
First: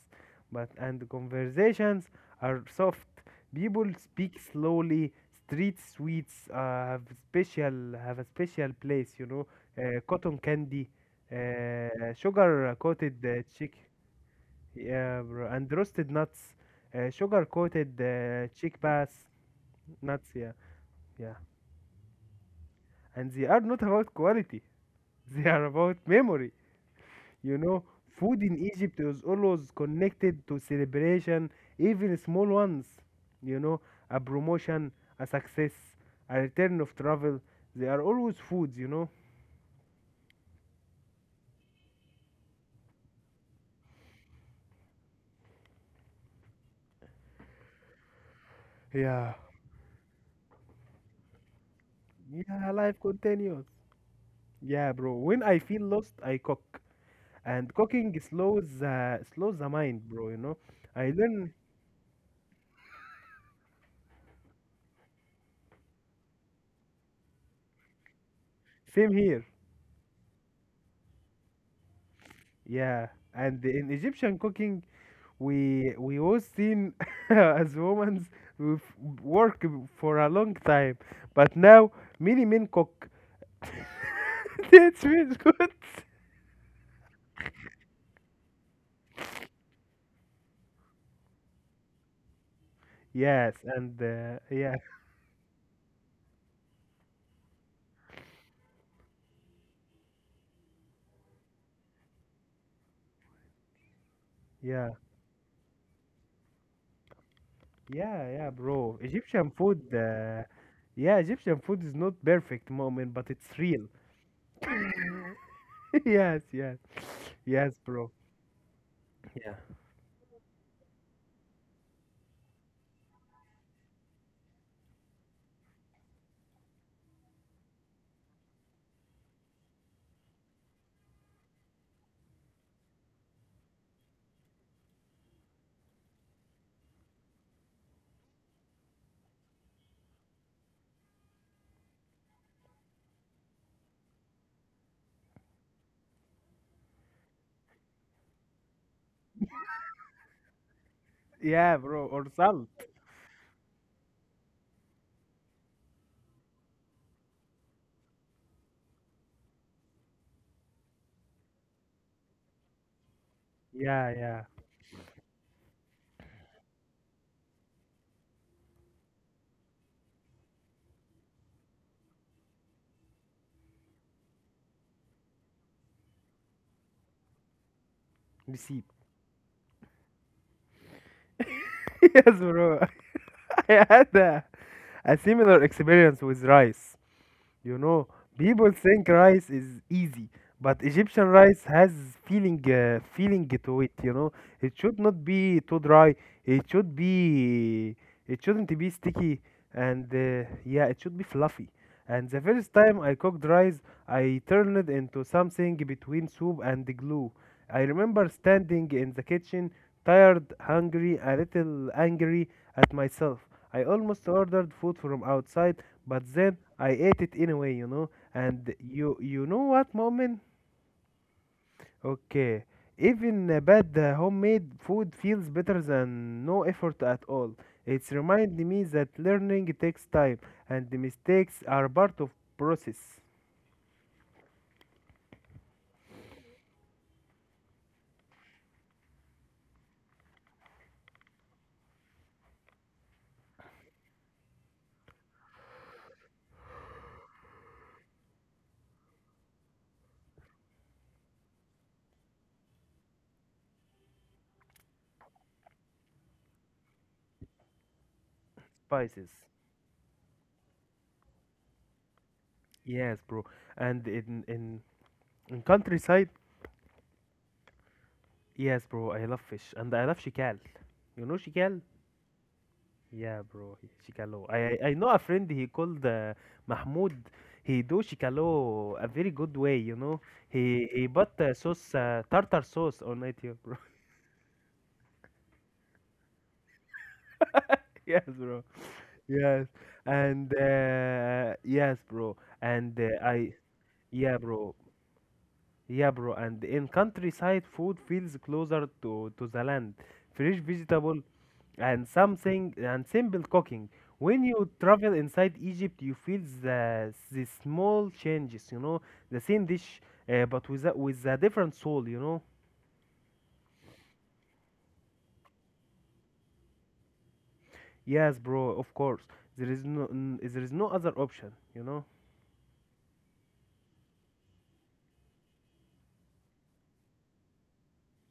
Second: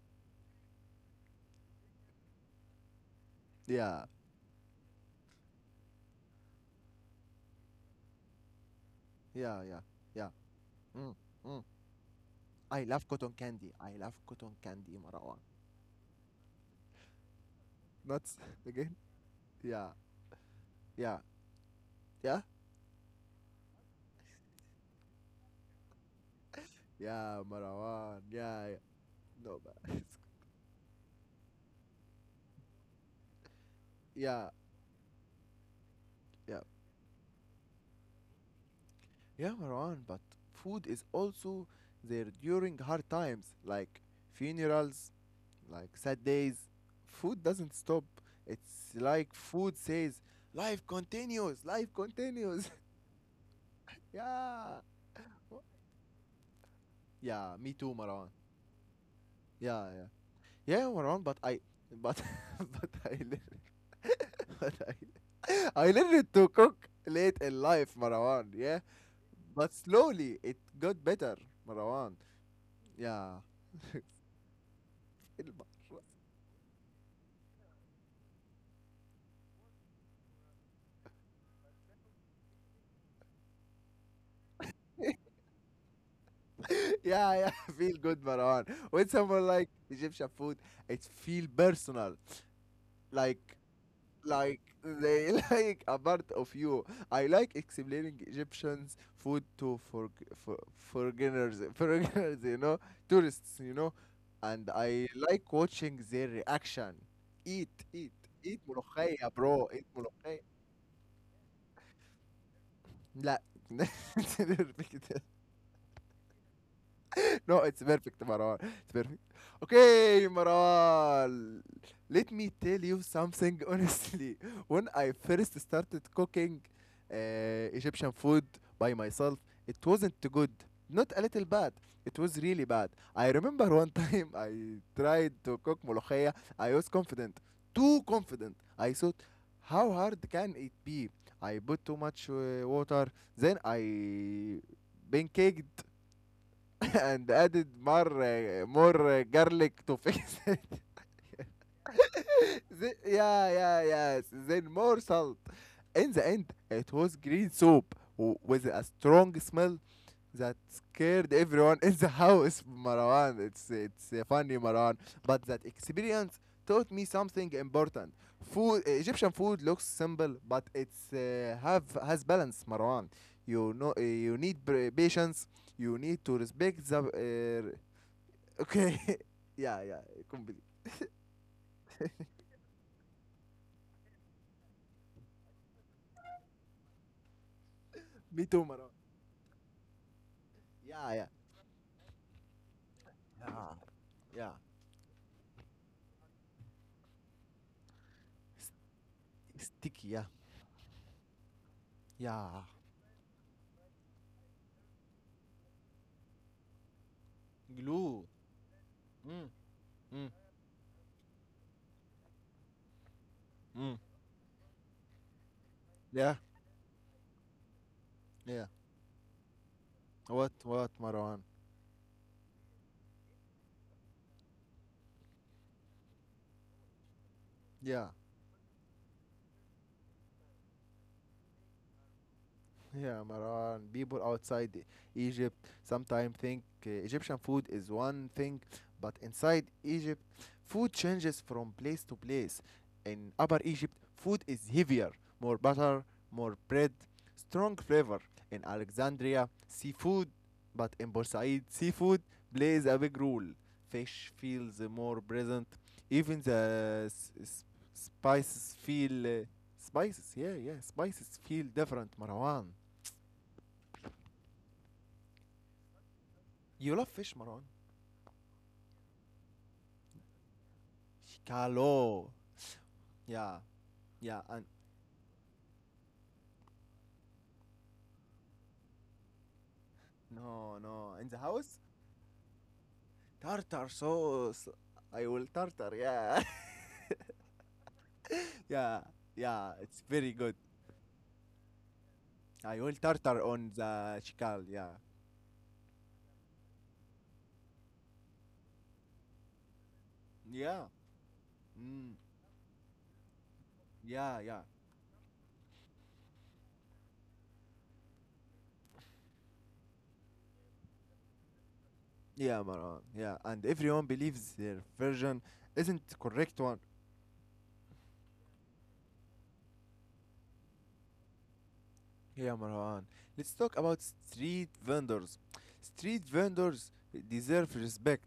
S2: But and conversations are soft. People
S1: Yeah,
S2: speak slowly. Street sweets have special have a special place, you know.
S1: yeah, yeah, yeah.
S2: Cotton candy,
S1: Mm, mm.
S2: sugar
S1: I love
S2: coated
S1: cotton
S2: chick,
S1: candy. I love cotton candy,
S2: yeah,
S1: Marwan.
S2: bro, and roasted nuts, sugar coated
S1: Nuts
S2: chick
S1: again.
S2: bass
S1: Yeah.
S2: nuts, yeah,
S1: Yeah.
S2: yeah.
S1: Yeah?
S2: And they are not about quality. They are about memory.
S1: Yeah,
S2: You know,
S1: Marwan.
S2: food in
S1: Yeah, yeah.
S2: Egypt is
S1: No,
S2: always
S1: but
S2: connected to celebration, even small ones. You know, a
S1: yeah,
S2: promotion, a success, a
S1: yeah.
S2: return of travel. They are always foods, you know.
S1: Yeah, Marwan, but food is also there during hard times, like funerals, like sad days. Food doesn't stop. It's
S2: Yeah.
S1: like food says, life continues, life
S2: Yeah,
S1: continues.
S2: life continues.
S1: Yeah.
S2: Yeah, bro. When I feel lost, I cook,
S1: Yeah,
S2: and
S1: me too,
S2: cooking
S1: Marwan.
S2: slows the
S1: Yeah,
S2: mind,
S1: yeah.
S2: bro. You know,
S1: Yeah,
S2: I
S1: Marwan, but
S2: learn
S1: I but but I learned but I learned to cook late in life, Marwan. Yeah,
S2: same here.
S1: but slowly it got better, Marwan.
S2: Yeah,
S1: Yeah.
S2: and in Egyptian cooking,
S1: Feel bad.
S2: we was seen as women with work for a long time, but now many men cook. That's feels good.
S1: Yeah, yeah, feel good, Marwan. When someone like Egyptian food, it feel personal.
S2: Yes,
S1: Like
S2: and
S1: like
S2: yeah,
S1: they like a part of you. I like explaining Egyptians food to for foreigners, foreigners, you know, tourists, you know, and
S2: yeah,
S1: I like watching their reaction. Eat, eat,
S2: yeah, yeah,
S1: eat,
S2: bro.
S1: ملوخية,
S2: Egyptian
S1: bro.
S2: food,
S1: Eat, ملوخية.
S2: yeah, Egyptian food is not perfect moment, but
S1: La...
S2: it's real.
S1: ne? Dur bir dakika.
S2: yes, yes,
S1: No,
S2: yes,
S1: it's
S2: bro.
S1: perfect, Marwan. It's perfect.
S2: Yeah,
S1: Okay, Marwan. Let me tell you something honestly. When I first started cooking uh, Egyptian food by myself, it wasn't good. Not a little bad. It was really bad. I remember one time I tried to cook molokhaya. I was confident, too confident. I thought, how hard can it be? I put too much water. Then I pancaked and added more garlic to fix it.
S2: yeah, bro. Or salt.
S1: Yeah, yeah, yes. Then more salt. In the end, it was green soup with a strong smell that scared everyone in the house. Marwan, it's
S2: Yeah,
S1: it's uh,
S2: yeah.
S1: funny, Marwan. But that experience taught me something important. Food, Egyptian food looks simple, but it's have has balance, Marwan. You know, you need patience. You need to respect the
S2: Receipt.
S1: Oké. Ja, ja. Kom, Billy.
S2: yes, bro. I had a similar experience with rice. You know,
S1: Mito,
S2: people
S1: maar.
S2: think rice is easy, but
S1: Ja,
S2: Egyptian
S1: ja.
S2: rice has feeling
S1: Ja.
S2: to it, you know.
S1: Ja.
S2: It should not be too dry. It should be it
S1: S-
S2: shouldn't be sticky
S1: Sticky,
S2: and
S1: ja.
S2: yeah, it should be fluffy. And the
S1: Ja.
S2: first time I cooked rice, I turned it into something between soup and glue. I
S1: Glue.
S2: remember standing in the
S1: Mm.
S2: kitchen,
S1: Mm.
S2: tired, hungry, a little angry at myself. I
S1: Mm.
S2: almost ordered food from outside but
S1: Ja.
S2: then I ate it anyway, you know.
S1: Ja.
S2: And you know what, Mu'min?
S1: Wat, wat, Marwan.
S2: Okay, even a bad homemade food feels better than no effort at all. It's
S1: Ja.
S2: remind me that learning takes time, and the mistakes are part of process.
S1: Yeah, Maran, people outside Egypt sometimes think Egyptian food is one thing, but inside Egypt, food changes from place to place. In Upper Egypt, food is heavier, more butter, more bread, strong flavor. In Alexandria, seafood, but in Borsaid, seafood plays a big role. Fish feels more present. Even the spices feel
S2: Spices,
S1: spices. Yeah, yeah, spices feel different, Marwan.
S2: yes, bro. And in countryside,
S1: You love fish, Marwan.
S2: yes, bro. I love fish, and I love shikal. You know shikal?
S1: Shikalo.
S2: Yeah,
S1: Yeah,
S2: bro. Shikalo.
S1: yeah.
S2: I
S1: And
S2: I I know a friend he called Mahmoud. He do Shikalo a very good way, you know.
S1: no,
S2: He
S1: no. In
S2: bought
S1: the house,
S2: sauce tartar sauce on it, yeah, bro.
S1: tartar sauce. I will tartar. Yeah,
S2: Yes, bro.
S1: yeah,
S2: Yes,
S1: yeah. It's very
S2: and
S1: good.
S2: yes, bro.
S1: I will
S2: And
S1: tartar
S2: I
S1: on the
S2: yeah,
S1: shikal.
S2: bro.
S1: Yeah,
S2: Yeah, bro. And in countryside, food feels closer to the land. Fresh
S1: yeah.
S2: vegetable and
S1: Mm.
S2: something and simple cooking.
S1: Yeah,
S2: When
S1: yeah.
S2: you travel inside Egypt, you feel the small changes, you know, the same dish, but with a different soul, you know.
S1: Yeah, Marwan. Yeah, and everyone believes their version isn't the correct one.
S2: Yes, bro, of course. There is there is no other option, you know.
S1: Yeah, Marwan. Let's talk about street vendors. Street vendors deserve respect.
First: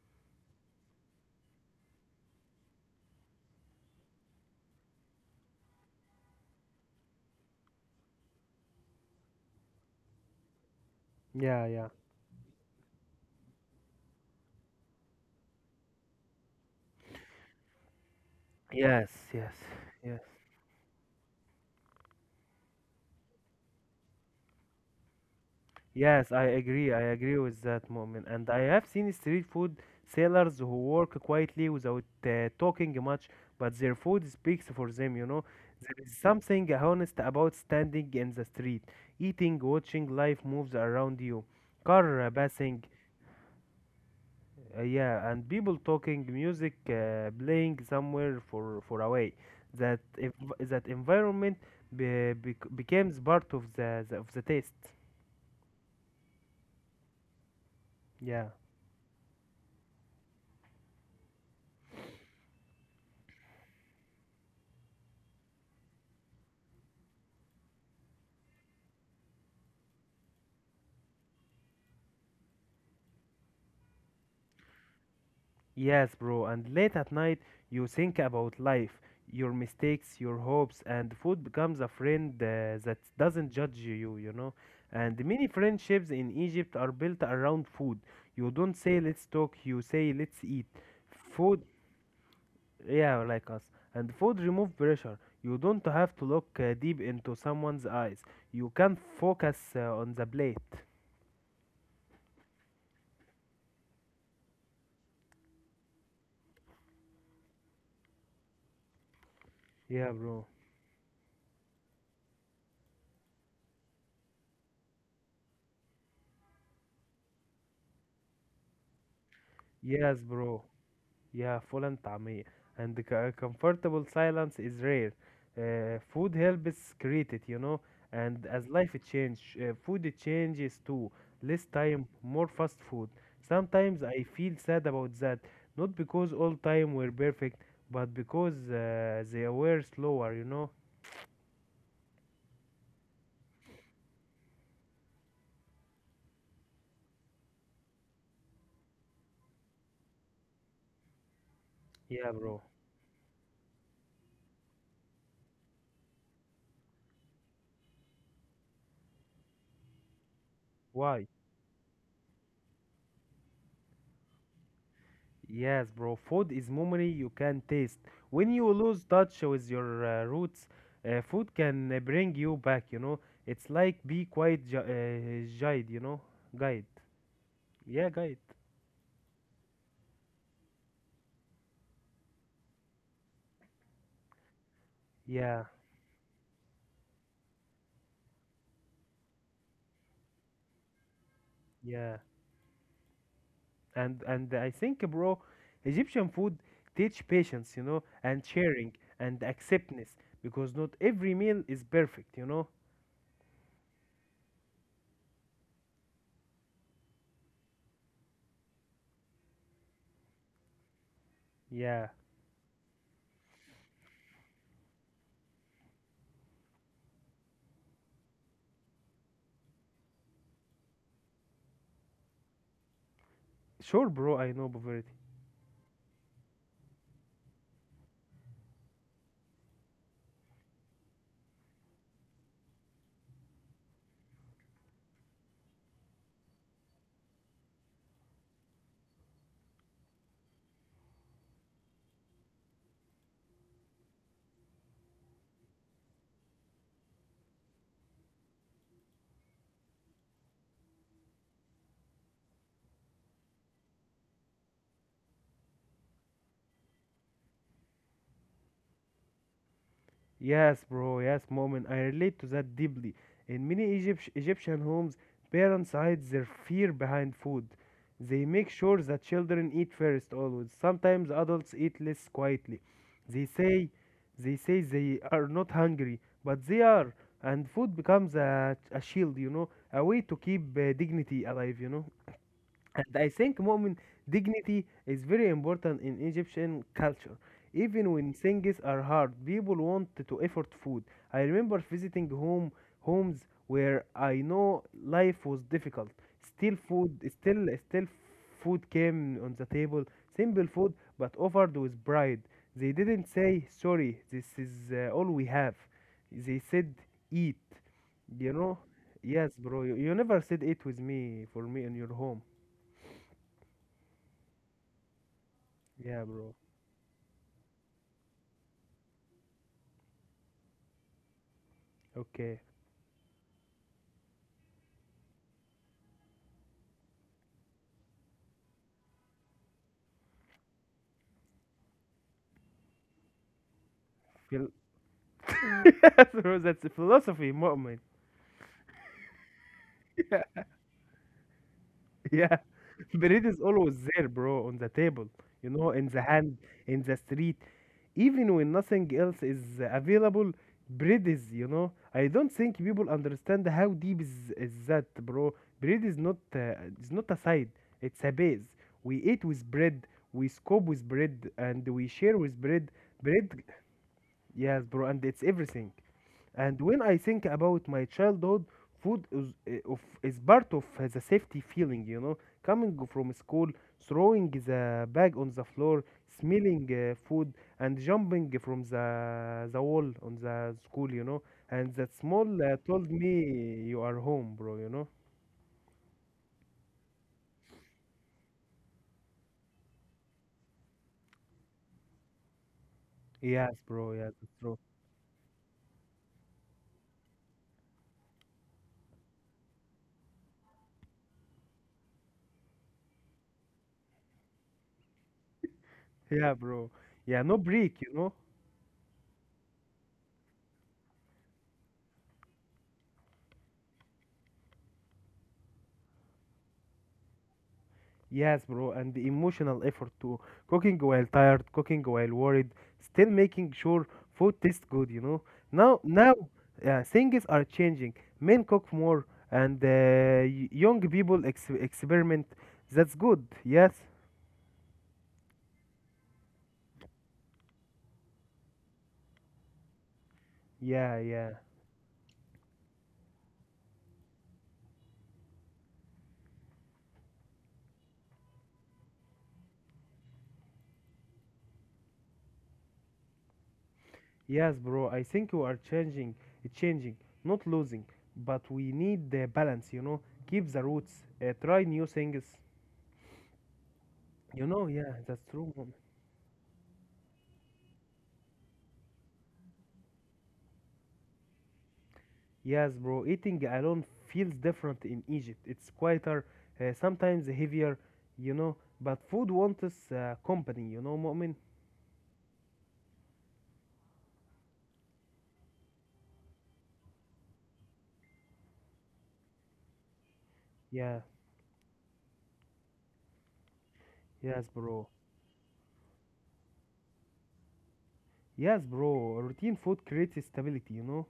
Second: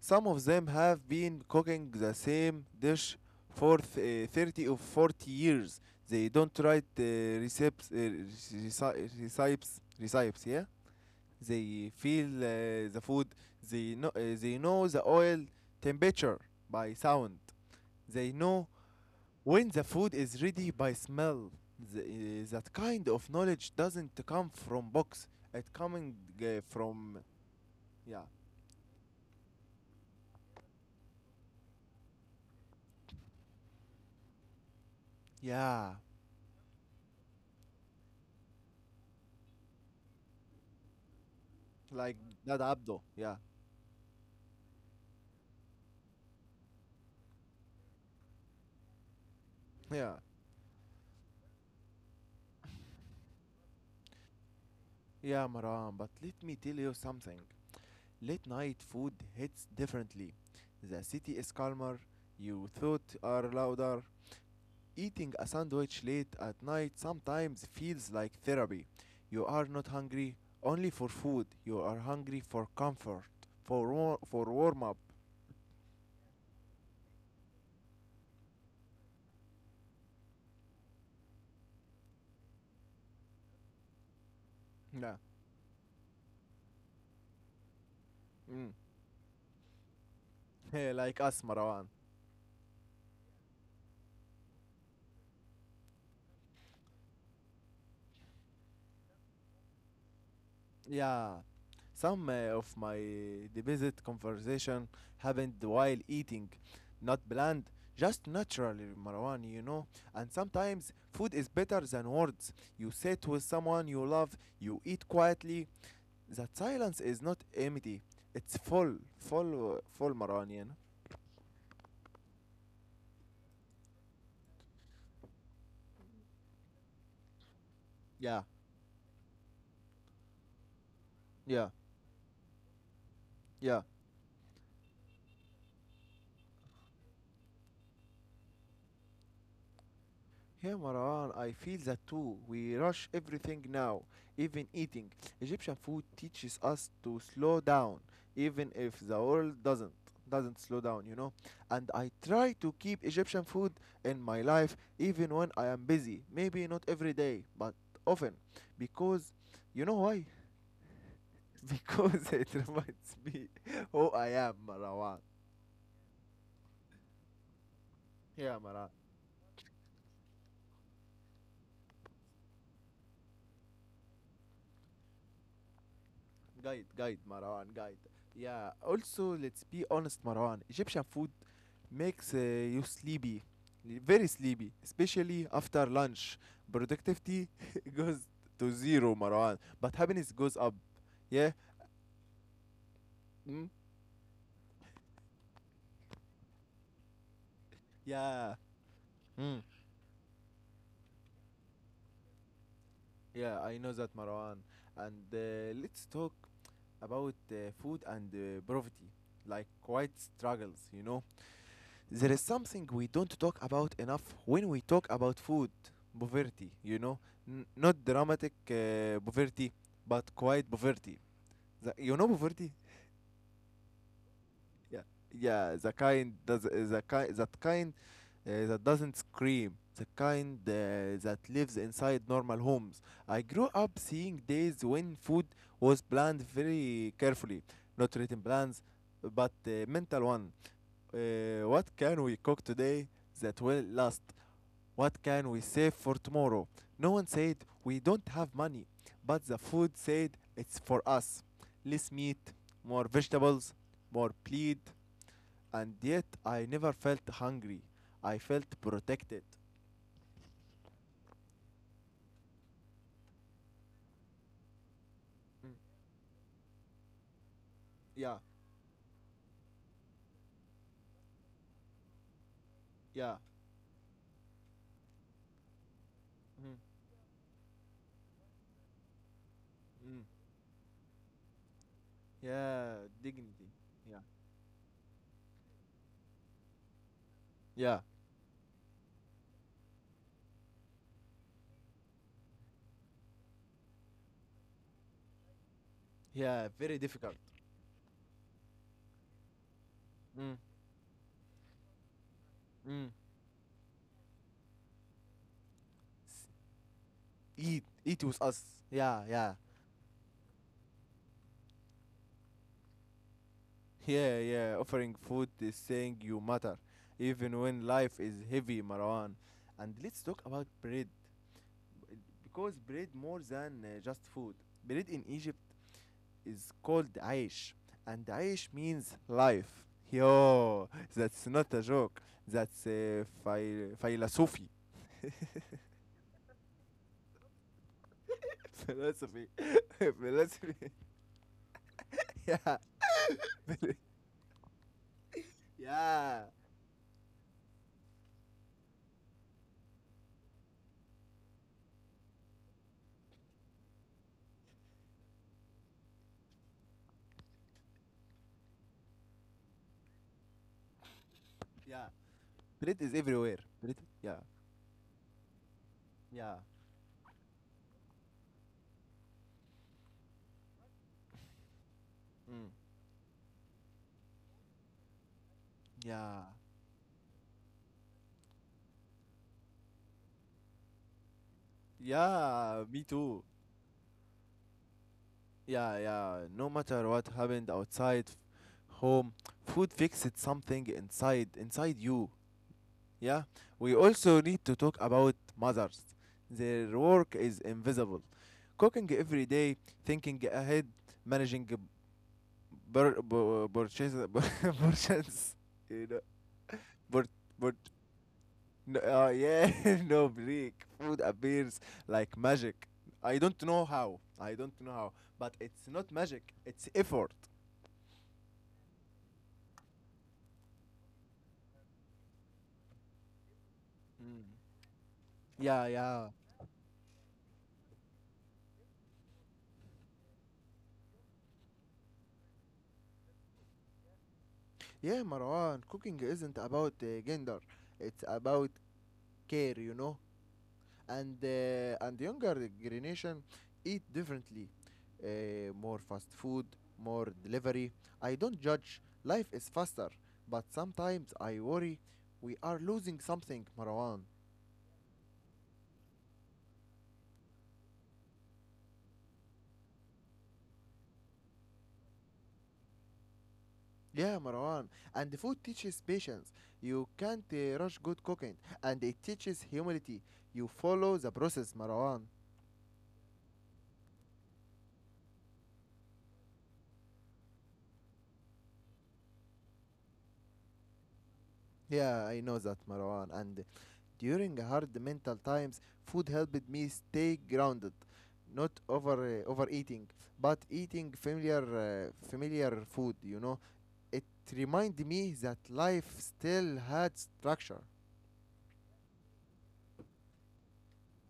S1: Some of them have been cooking the same dish for 30 or 40 years. They don't write recipes, uh, recipes, yeah?
S2: Yeah, yeah.
S1: They feel the food, they they know the oil temperature by sound. They know
S2: Yes, yes,
S1: when the food
S2: yes.
S1: is ready by smell. That kind of knowledge doesn't come from books. It coming
S2: Yes, I
S1: uh,
S2: agree. I
S1: from,
S2: agree with that,
S1: yeah,
S2: moment, And I have seen street food sellers who work quietly without talking much, but their food speaks for them, you know.
S1: yeah,
S2: There is something honest about standing in the street, eating, watching life moves around you,
S1: like
S2: car
S1: that
S2: passing,
S1: Abdo, yeah,
S2: yeah, and people talking, music playing somewhere for away. That
S1: yeah.
S2: ev- that environment be, bec becomes part of the taste.
S1: Yeah, Maran, but let me tell you something. Late
S2: Yeah.
S1: night food hits differently. The city is calmer, your thoughts are louder. Eating a sandwich late at night sometimes feels like therapy. You are not hungry only for food, you are hungry for comfort, for warm up.
S2: Yes, bro, and late at night you think about life, your mistakes, your hopes, and food becomes a friend that doesn't judge you, you know.
S1: Yeah,
S2: And many friendships in Egypt are built around food. You don't say let's talk, you say let's eat.
S1: mm. Like us,
S2: Food,
S1: Marwan.
S2: yeah, like us. And food remove pressure. You don't have to look deep into someone's eyes. You can focus on the plate.
S1: Yeah, some of my deposit conversation happened while eating, not planned, just naturally, Marwan, you know.
S2: Yeah,
S1: And
S2: bro.
S1: sometimes food is better than words. You sit with someone you love, you eat quietly. That silence is not empty, it's full,
S2: Yes,
S1: Marwan, you
S2: bro.
S1: know.
S2: Yeah, full and طعمية and the comfortable silence is rare. Food helps create it, you know.
S1: Yeah,
S2: And as life it change, food it changes too.
S1: yeah,
S2: Less time, more fast food.
S1: yeah.
S2: Sometimes I feel sad about that, not because all time were perfect, but because they were slower, you know.
S1: Yeah, Maran, I feel that too. We rush everything now, even eating. Egyptian food teaches us to slow down, even if the world doesn't slow down, you know. And I
S2: Yeah,
S1: try
S2: bro.
S1: to keep Egyptian food in my life even when I am busy. Maybe not every day, but often. Because you know why?
S2: Why?
S1: Because it reminds me who I am, Marwan.
S2: Yes, bro. Food is memory you can taste. When
S1: Yeah,
S2: you
S1: Maran.
S2: lose touch with your roots, food can bring you back, you know. It's like be quite guide, you know.
S1: Guide,
S2: Guide.
S1: guide, Marwan, guide.
S2: Yeah, guide.
S1: Yeah, also, let's be honest, Marwan. Egyptian food makes you sleepy, very sleepy, especially
S2: Yeah,
S1: after lunch. Productivity goes to zero, Marwan, but happiness goes up. Yeah?
S2: yeah.
S1: Mm?
S2: And I think, bro, Egyptian food teach patience, you know, and
S1: Yeah.
S2: sharing and
S1: Mm.
S2: acceptance because not every meal is perfect, you know.
S1: Yeah, I know that, Marwan. And let's talk about food and poverty, like quite struggles, you know.
S2: Yeah.
S1: There is something we don't talk about enough when we talk about food poverty, you know. Not dramatic poverty, but quiet poverty, the, you know, poverty.
S2: Sure, bro. I know,
S1: Yeah,
S2: Bavarit.
S1: yeah, the kind that doesn't scream, the kind that lives inside normal homes. I grew up seeing days when food was planned very carefully, not written plans, but mental one. What can we cook today that will last? What can we save for tomorrow? No one said we don't have money, but the food said it's for us. Less meat, more vegetables, more plead, and yet I never felt hungry. I felt protected.
S2: Yes, bro. Yes, moment. I relate to that deeply. In many Egyptian homes,
S1: Mm,
S2: parents hide their fear behind food.
S1: yeah,
S2: They make sure that children eat first always. Sometimes adults eat less quietly.
S1: yeah,
S2: They say they say they are not hungry, but
S1: mm,
S2: they are, and food becomes a shield, you know, a
S1: mm,
S2: way to keep dignity alive, you know.
S1: yeah,
S2: And I think,
S1: dignity.
S2: Mu'min,
S1: Yeah,
S2: dignity is very important in Egyptian culture.
S1: yeah,
S2: Even when things are hard, people want to effort food. I remember visiting homes where I know life was difficult.
S1: yeah,
S2: Still
S1: very
S2: food,
S1: difficult.
S2: still still food came on the table,
S1: Mm,
S2: simple food but offered with pride. They
S1: mm.
S2: didn't say sorry, this is all we have.
S1: S-
S2: They said eat.
S1: Eat, eat with
S2: You
S1: us.
S2: know?
S1: Yeah, yeah,
S2: Yes, bro. You never said eat with me for me in your home.
S1: yeah, yeah, offering food is saying
S2: Yeah,
S1: you
S2: bro.
S1: matter, even when life is heavy, Marwan. And let's talk about bread, b-
S2: Okay.
S1: because bread more than just food. Bread in Egypt is called aish, and aish means life. Yo, that's not a joke. That's philosophy.
S2: Phil- bro, that's the philosophy, mu'min.
S1: Philosophy.
S2: Yeah,
S1: Philosophy.
S2: yeah.
S1: Yeah.
S2: Bread is always there, bro, on the table. You know, in the
S1: Yeah.
S2: hand, in the street. Even when nothing else is available, bread is, you know. I don't think people understand how deep is that, bro. Bread is not it's not a side, it's a base. We eat with bread, we scope with bread, and
S1: Yeah.
S2: we share with bread.
S1: Bread is
S2: Bread,
S1: everywhere. Bread. Yeah.
S2: yes, bro, and it's everything.
S1: Yeah.
S2: And when I think about my childhood, food is part of the safety feeling, you know.
S1: Mm.
S2: Coming from school, throwing the bag on the floor,
S1: Yeah.
S2: smelling food, and jumping from the wall on the school, you know. And that small
S1: Yeah, me
S2: told
S1: too.
S2: me, You are home, bro, you know.
S1: Yeah, yeah. No matter what happened outside home, food fixed something inside you. Yeah.
S2: Yes,
S1: We
S2: bro, yeah,
S1: also
S2: that's
S1: need to
S2: true.
S1: talk about mothers. Their work is invisible. Cooking every day, thinking ahead, managing purchase purchase, you
S2: Yeah, bro.
S1: know,
S2: Yeah, no
S1: pur-
S2: break, you know.
S1: no, yeah, no break. Food appears like magic. I don't know how. I don't know how. But it's not magic. It's effort.
S2: Yes, bro, and the emotional effort too. Cooking while tired, cooking while worried, still making sure
S1: Mm.
S2: food tastes good, you know.
S1: Yeah,
S2: Now,
S1: yeah.
S2: now uh, things are changing. Men cook more, and young people ex experiment. That's good. Yes,
S1: Yeah, Marwan, cooking isn't about gender. It's about care, you know.
S2: yeah,
S1: And
S2: yeah,
S1: younger generation eat differently. More fast food, more delivery. I don't judge. Life is faster, but sometimes I worry we are losing something, Marwan.
S2: yes, bro. I think we are changing, changing, not losing, but we need the balance, you know. Keep the roots. Try new things,
S1: Yeah,
S2: you
S1: Marwan.
S2: know. Yeah,
S1: And the
S2: that's
S1: food
S2: true.
S1: teaches patience. You can't rush good cooking. And it teaches humility. You follow the process, Marwan.
S2: Yes, bro, eating alone feels different in Egypt. It's quieter, sometimes heavier, you know, but food wants company, you know, Mu'min?
S1: Yeah, I know that, Marwan. And during hard mental times, food helped me stay grounded. Not overeating, but eating
S2: Yeah,
S1: familiar food, you know. It
S2: yes,
S1: reminded
S2: bro.
S1: me that life still had structure.
S2: Yes, bro, routine food creates stability, you know?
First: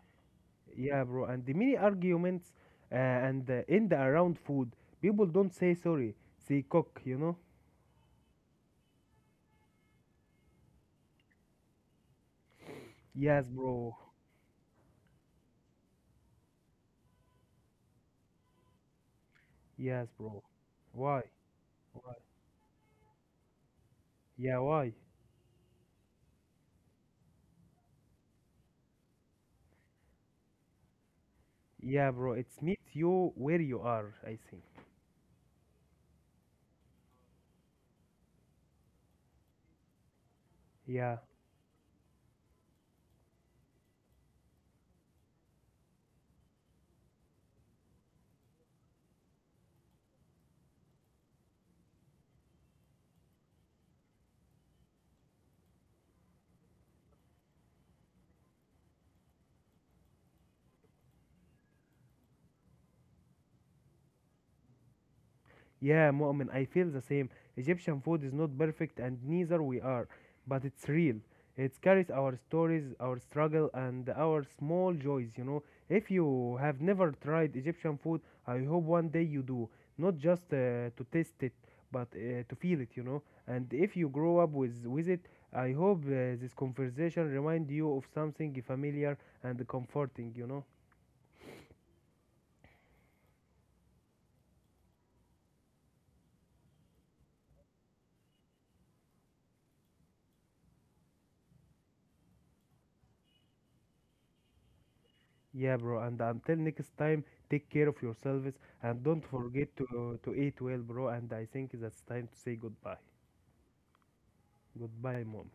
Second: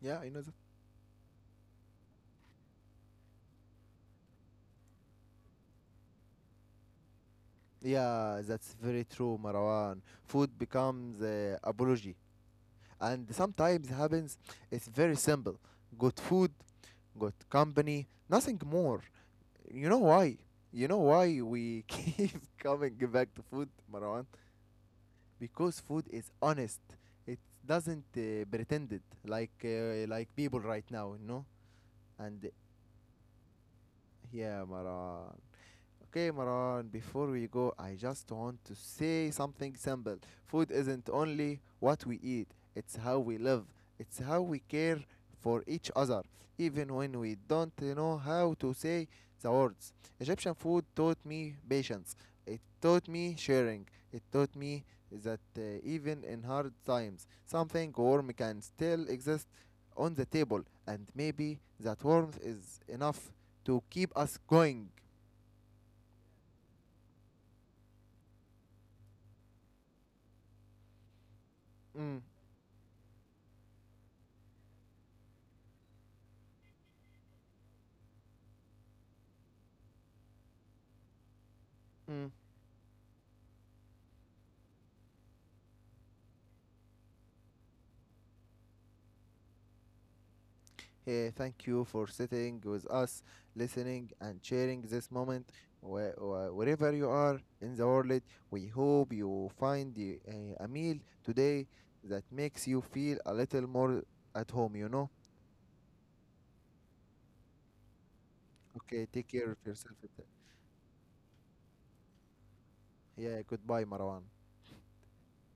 S1: Yeah, I know that.
S2: Yeah, bro, and the many arguments and end around food. People don't say sorry, they cook, you know?
S1: Yeah, that's very true, Marwan. Food becomes apology, and
S2: Yes,
S1: sometimes
S2: bro.
S1: happens it's very simple, good food, good company, nothing more. You know
S2: Yes,
S1: why?
S2: bro.
S1: You know
S2: Why?
S1: why we
S2: Why?
S1: keep coming back to food, Marwan?
S2: Yeah, why?
S1: Because food is honest, it doesn't pretend, it like people right now, you know.
S2: Yeah, bro,
S1: And
S2: it's meet you where you are, I think.
S1: yeah, Marwan. Okay, Maran, before we go, I just want to say something simple. Food isn't
S2: Yeah.
S1: only what we eat, it's how we live, it's how we care for each other, even when we don't know how to say the words. Egyptian food taught me patience, it taught me sharing, it taught me that even in hard times, something warm can still exist on the table, and maybe that warmth is enough to keep us going.
S2: Yeah, Mu'min, I feel the same. Egyptian food is not perfect and neither we are, but it's real. It carries
S1: Mm.
S2: our stories, our struggle, and our small joys, you know. If you have never tried Egyptian food, I hope one day you do. Not just to taste it, but
S1: Mm.
S2: to feel it, you know. And if you grow up with it, I hope this conversation remind you of something familiar and comforting, you know.
S1: Eh, thank you for sitting with us, listening, and sharing this moment. Where, wherever you are in the world, we hope you find a meal today that makes you feel a little more at home, you know?
S2: Yeah, bro. And until next time, take care of yourselves and
S1: Okay,
S2: don't
S1: take care of
S2: forget
S1: yourself.
S2: to eat well, bro. And I think that's time to say goodbye.
S1: Yeah, goodbye, Marwan.
S2: Goodbye, mom.